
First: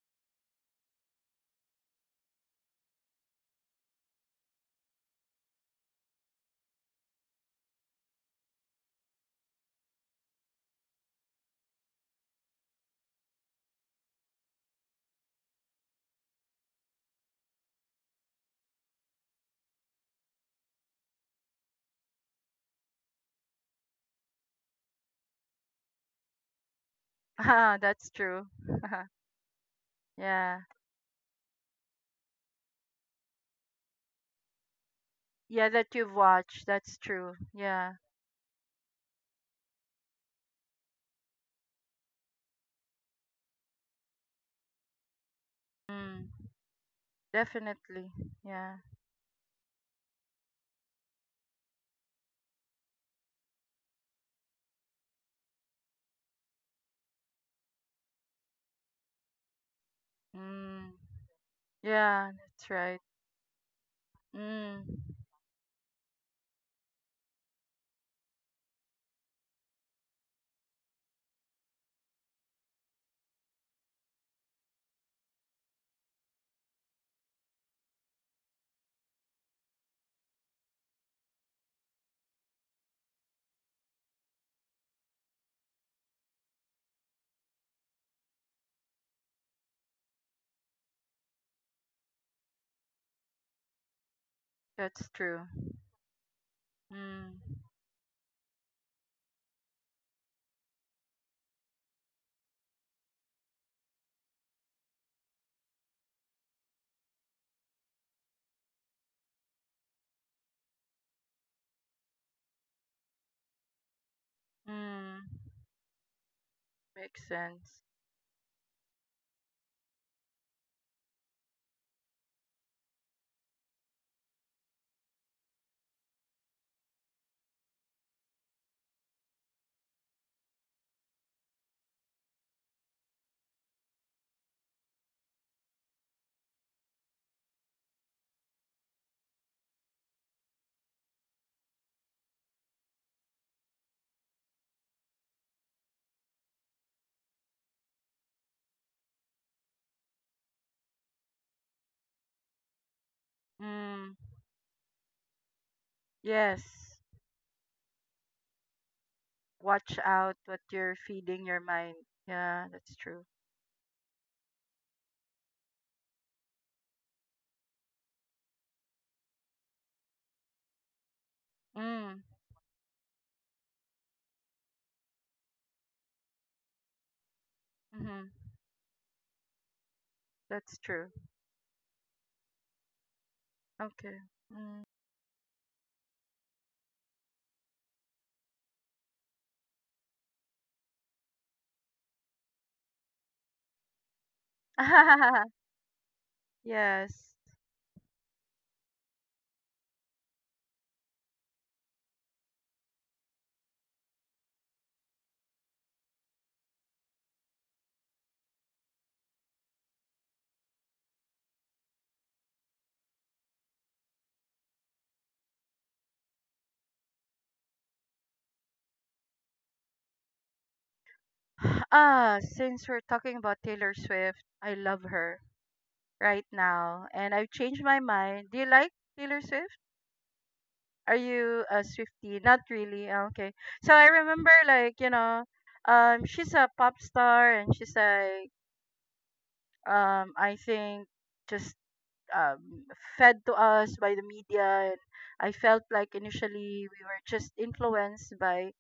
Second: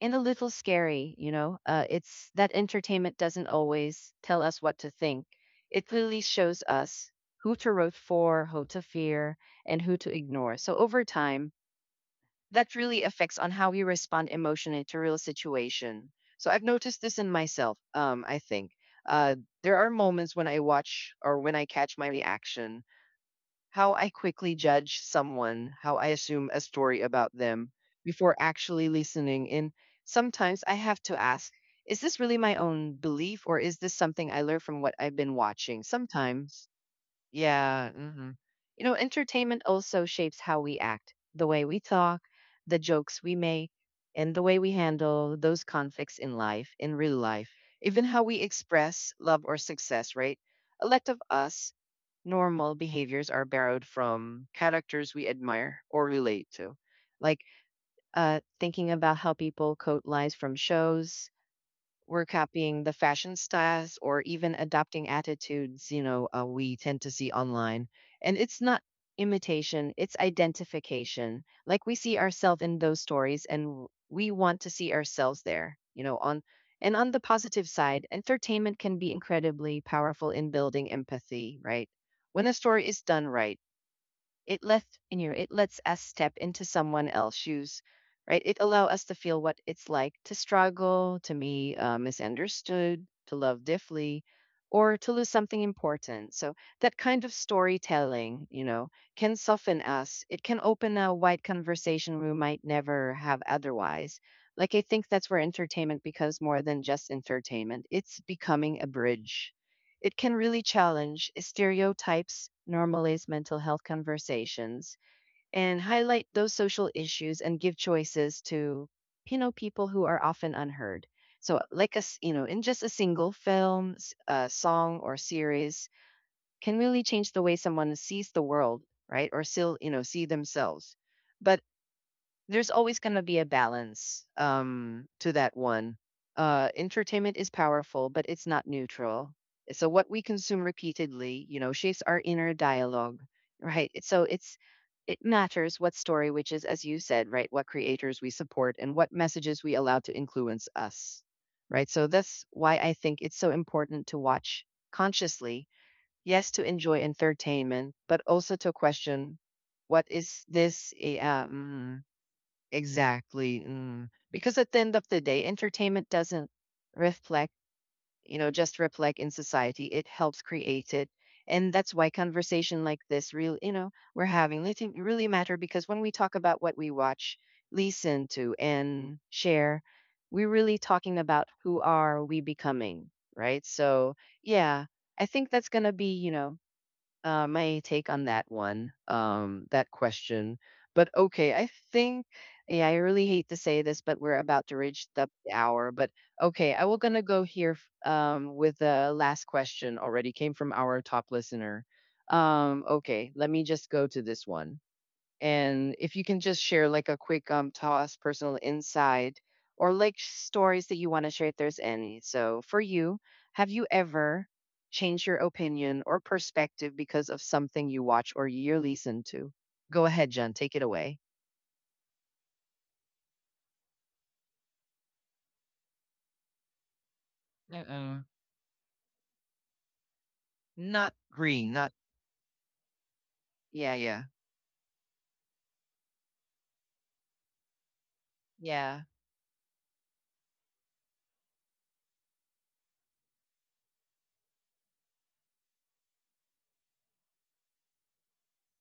S1: and a little scary, you know, it's that entertainment doesn't always tell us what to think. It clearly shows us who to root for, who to fear, and who to ignore. So over time, that really affects on how we respond emotionally to real situation. So I've noticed this in myself. I think, uh, there are moments when I watch or when I catch my reaction, how I quickly judge someone, how I assume a story about them
S2: Ah, that's
S1: before
S2: true.
S1: actually listening. And
S2: Yeah.
S1: sometimes I have to ask, is this really my own belief, or is this something I learned from what I've been
S2: Yeah,
S1: watching?
S2: that you've watched.
S1: Sometimes
S2: That's true.
S1: yeah.
S2: Yeah.
S1: Mhm. You know, entertainment also shapes how we act, the way we talk, the jokes we make, and the way we handle those conflicts
S2: Mm.
S1: in life, in real life, even
S2: Definitely.
S1: how we
S2: Yeah.
S1: express love or success, right? A lot of us normal behaviors are borrowed from characters we admire or relate to. Like, thinking about how people quote lines from
S2: Mm.
S1: shows, we're
S2: Yeah, that's
S1: copying the
S2: right.
S1: fashion styles or even
S2: Mm.
S1: adopting attitudes, you know, we tend to see online. And it's not imitation, it's identification. Like we see ourselves in those stories, and we want to see ourselves there, you know, on and on the positive side, entertainment can be incredibly powerful in building empathy, right? When a story is done right, it lets in you. It lets us step into someone else's shoes, right? It allows us to feel what it's like to struggle, to be, misunderstood, to love differently, or
S2: That's
S1: to lose
S2: true.
S1: something important. So that kind of
S2: Mm.
S1: storytelling, you know, can soften us. It can open a wide conversation we might never have otherwise. Like I think that's where entertainment becomes more than just entertainment. It's becoming a bridge. It can really challenge stereotypes, normalize mental health conversations,
S2: Mm.
S1: and highlight those social
S2: Makes
S1: issues and give
S2: sense.
S1: choices to, you know, people who are often unheard. So, like us, you know, in just a single film, song, or series, can really change the way someone sees the world, right? Or still, you know, see themselves. But there's always going to be a balance, to that one. Entertainment is powerful, but it's not neutral. So what we consume repeatedly, you know, shapes our inner dialogue, right? So it matters what story, which is as you said, right, what creators we support and what messages we allow to influence us, right? So that's why I think it's so important
S2: Mm.
S1: to watch consciously, yes, to
S2: Yes.
S1: enjoy entertainment but also to question
S2: Watch
S1: what
S2: out
S1: is
S2: what
S1: this,
S2: you're
S1: a
S2: feeding your mind. Yeah, that's true.
S1: exactly. Mm. Because at the end of the day, entertainment doesn't reflect, you know, just reflect in society. It helps create it. And that's why
S2: Mm.
S1: conversation like this real, you know, we're having it really matter because when we talk about what we watch, listen
S2: Mm-hmm.
S1: to and share, we're really
S2: That's true.
S1: talking about who are we becoming, right? So,
S2: Okay. Mm.
S1: yeah, I think that's going to be, you know, my take on that one, that question. But okay, I think, yeah, I really hate to say this, but we're about to reach the hour. But okay, I will gonna
S2: Yes.
S1: go here with the last question already came from our top listener. Okay, let me just go to this one. And if you can just share like a quick toss personal insight or like stories that you want to share if there's any. So for you, have you ever changed your opinion or perspective because of something you watch or you listen to? Go ahead, Jen, take it away.
S2: Ah, since we're talking about Taylor Swift, I love her right now, and I've changed my
S1: Uh-uh.
S2: mind. Do you like Taylor Swift?
S1: Not
S2: Are you
S1: green.
S2: a
S1: Not.
S2: Swiftie? Not really. Ah, okay. So
S1: Yeah,
S2: I
S1: yeah.
S2: remember, like she's a pop star, and she's like,
S1: Yeah.
S2: I think just um fed to us by the media, and I felt like initially we were just influenced by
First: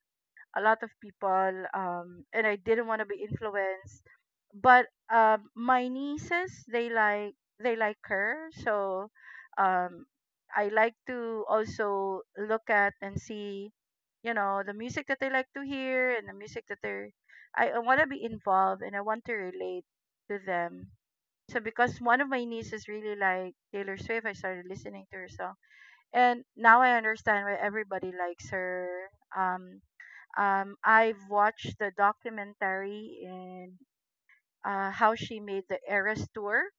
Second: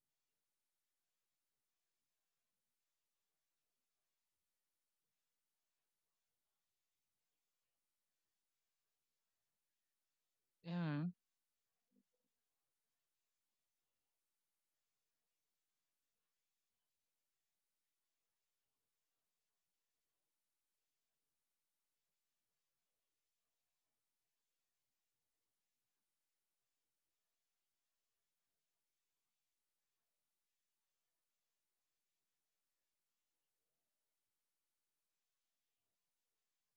S2: a lot of people, and I didn't want to be influenced. But my nieces, they like her. So um, I like
S1: Mm.
S2: to also look at and see, the music that they like to hear and the music that they're. I want to be involved and I want to relate to them. So because one of my nieces really like Taylor Swift, I started listening to her song, and now I understand why everybody likes her. I've watched the documentary in how she made the Eras tour,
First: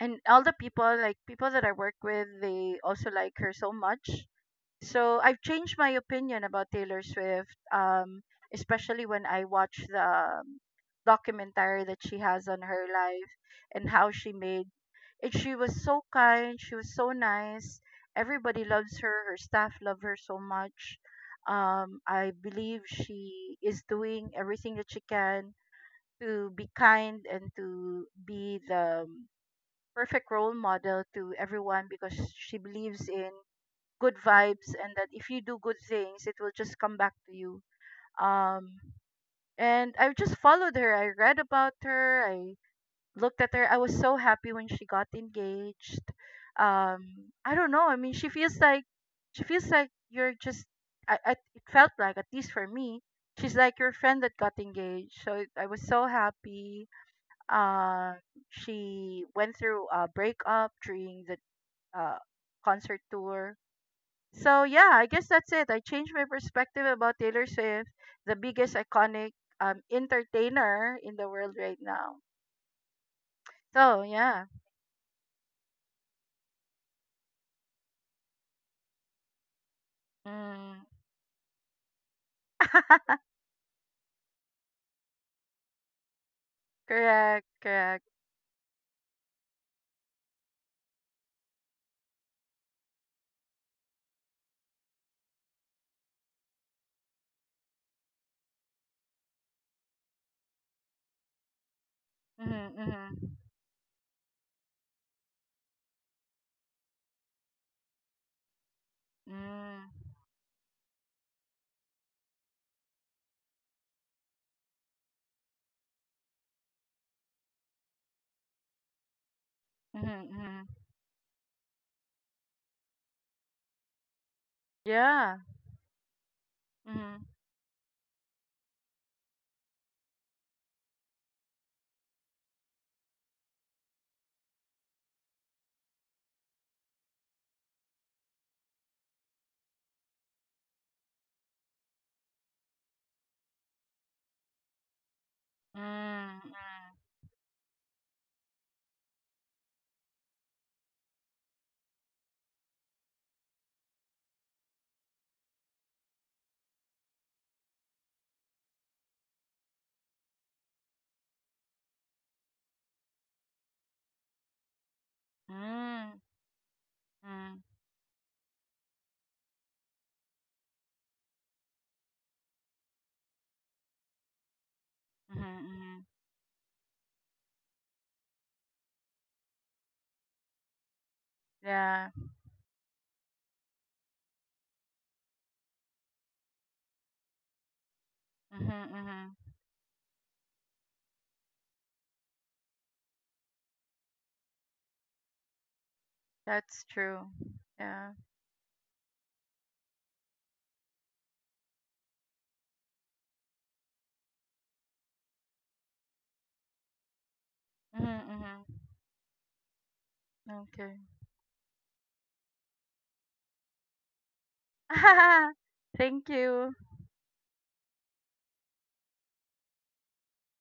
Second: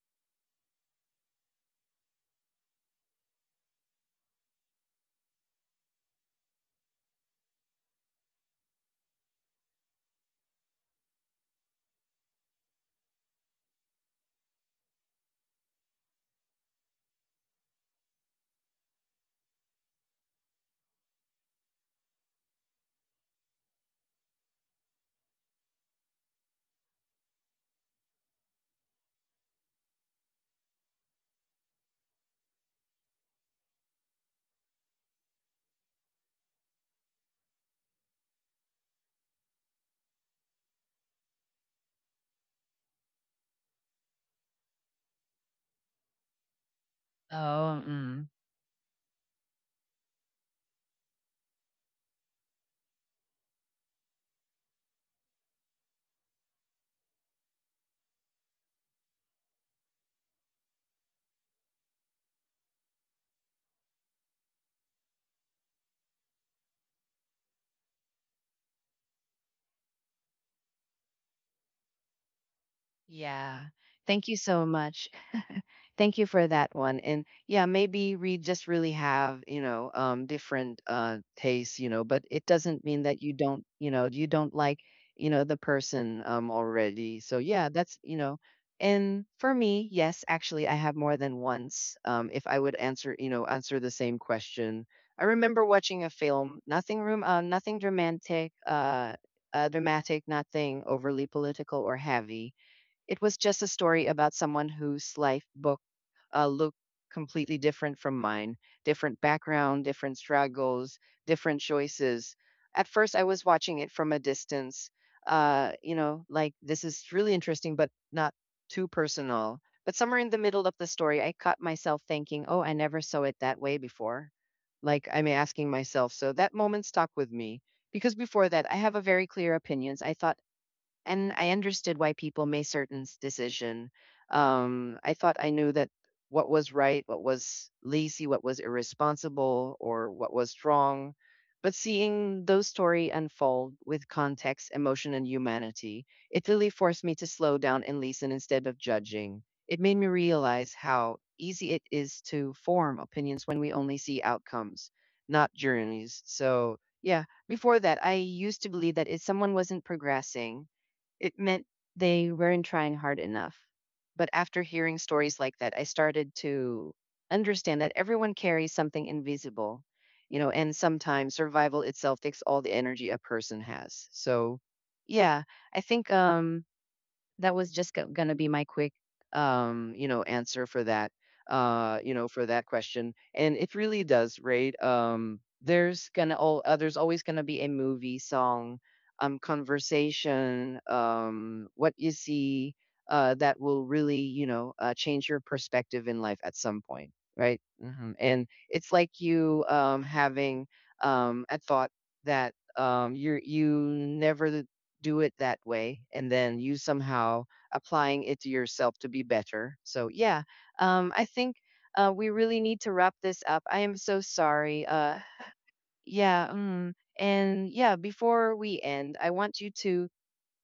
S2: and all the people, like people that I work with, they also like her so much. So I've changed my opinion about Taylor Swift, especially when I watch the um, documentary that she has on her life and how she made. And she was so kind. She was so nice. Everybody loves her. Her staff love her so much. I believe she is doing everything that she can to be kind and to be the perfect role model to everyone, because she believes in good vibes and that if you do good things it will just come back to you um and I just followed her. I read about her. I looked at her. I was so happy when she got engaged um I don't
S1: Oh.
S2: know, I mean,
S1: Mm.
S2: she feels like I it felt like, at least for me, she's like your friend that got engaged. So I was so happy. uh she went through a breakup during the uh concert tour. So yeah, I guess that's it. I changed my perspective about Taylor Swift, the biggest iconic entertainer in the world right now.
S1: Yeah.
S2: So
S1: Thank you
S2: yeah.
S1: so much. Thank you for that one. And yeah, maybe we just really have, you know, different,
S2: Mm.
S1: tastes, you know, but it doesn't mean that you don't, you know, you don't like, you know, the person, already. So
S2: Correct,
S1: yeah, that's,
S2: correct.
S1: you know. And for me, yes, actually, I have more than once. If I would answer, you know, answer the same question, I remember watching a film, nothing dramatic, nothing overly political or heavy.
S2: Mm-hmm,
S1: It
S2: mm-hmm.
S1: was just a story about someone whose life book look completely different from mine, different background,
S2: Mm,
S1: different struggles, different choices. At first, I was watching it from a distance, you know, like this is really interesting, but not too personal. But
S2: mm-hmm,
S1: somewhere in the
S2: mm-hmm.
S1: middle of the story, I caught myself thinking, oh, I never saw it that way before. Like I'm
S2: Yeah.
S1: asking myself. So that moment stuck
S2: Mm-hmm.
S1: with me because before that, I have a very clear opinions. I thought and I understood why people made certain decision. I thought I knew that what was right, what was lazy, what was irresponsible, or what was wrong. But seeing those story unfold with context, emotion, and humanity, it
S2: Mm,
S1: really forced me to slow down and listen instead of judging. It made me realize how easy it is to form opinions when we only see outcomes, not journeys. So, yeah, before that, I used to believe that if someone wasn't progressing, it meant they weren't trying hard enough. But after hearing stories like
S2: mm,
S1: that, I
S2: mm,
S1: started to
S2: mm,
S1: understand that everyone carries something invisible, you know, and sometimes survival itself takes all the energy a person has. So, yeah,
S2: mm-hmm,
S1: I
S2: mm-hmm.
S1: think that was just gonna be my quick, you know, answer for that,
S2: Yeah.
S1: you know, for that question. And it really does, right? There's always gonna be a movie,
S2: Mm-hmm,
S1: song,
S2: mm-hmm.
S1: conversation, what you see, that will really, you know, change your perspective in life at some
S2: That's
S1: point,
S2: true.
S1: right?
S2: Yeah.
S1: And it's like you, having, a thought that, you never do it that way, and then you somehow applying
S2: Mm-hmm,
S1: it to
S2: mm-hmm.
S1: yourself to be better. So yeah,
S2: Okay.
S1: I think, we really need to wrap this up. I am so sorry.
S2: Thank
S1: Yeah.
S2: you.
S1: Mm. And yeah, before we end, I want you to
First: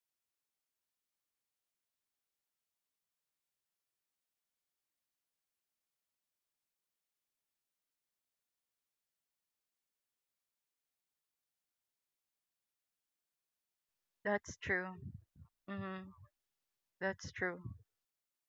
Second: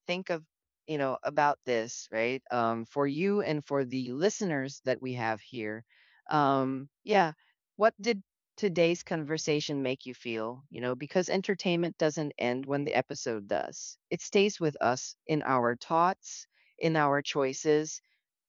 S1: think of, you know, about this, right? For you and for the listeners that we have here, yeah, what did today's conversation make you feel, you know, because entertainment doesn't end when the episode does. It
S2: That's
S1: stays with
S2: true.
S1: us in our
S2: Mm-hmm.
S1: thoughts, in our
S2: That's true.
S1: choices,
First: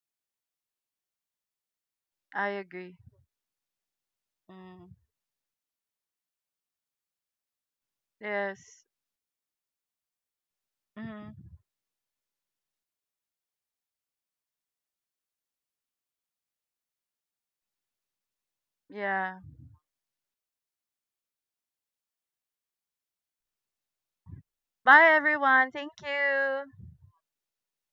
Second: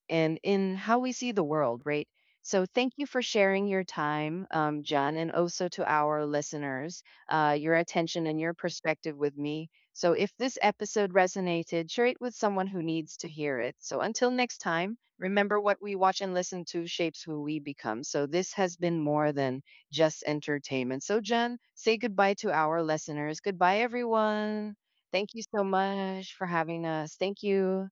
S1: and in how we see the world, right?
S2: I
S1: So thank
S2: agree.
S1: you for sharing your time,
S2: Mm.
S1: John, and also to our listeners, your attention and your
S2: Yes.
S1: perspective with me. So if this episode
S2: Mm.
S1: resonated, share it with someone who needs to hear it. So until next time, remember what we watch and listen to shapes who we become. So this has been more
S2: Yeah.
S1: than just entertainment. So John, say goodbye to our listeners. Goodbye, everyone.
S2: Bye,
S1: Thank you so
S2: everyone. Thank
S1: much for
S2: you.
S1: having us. Thank you.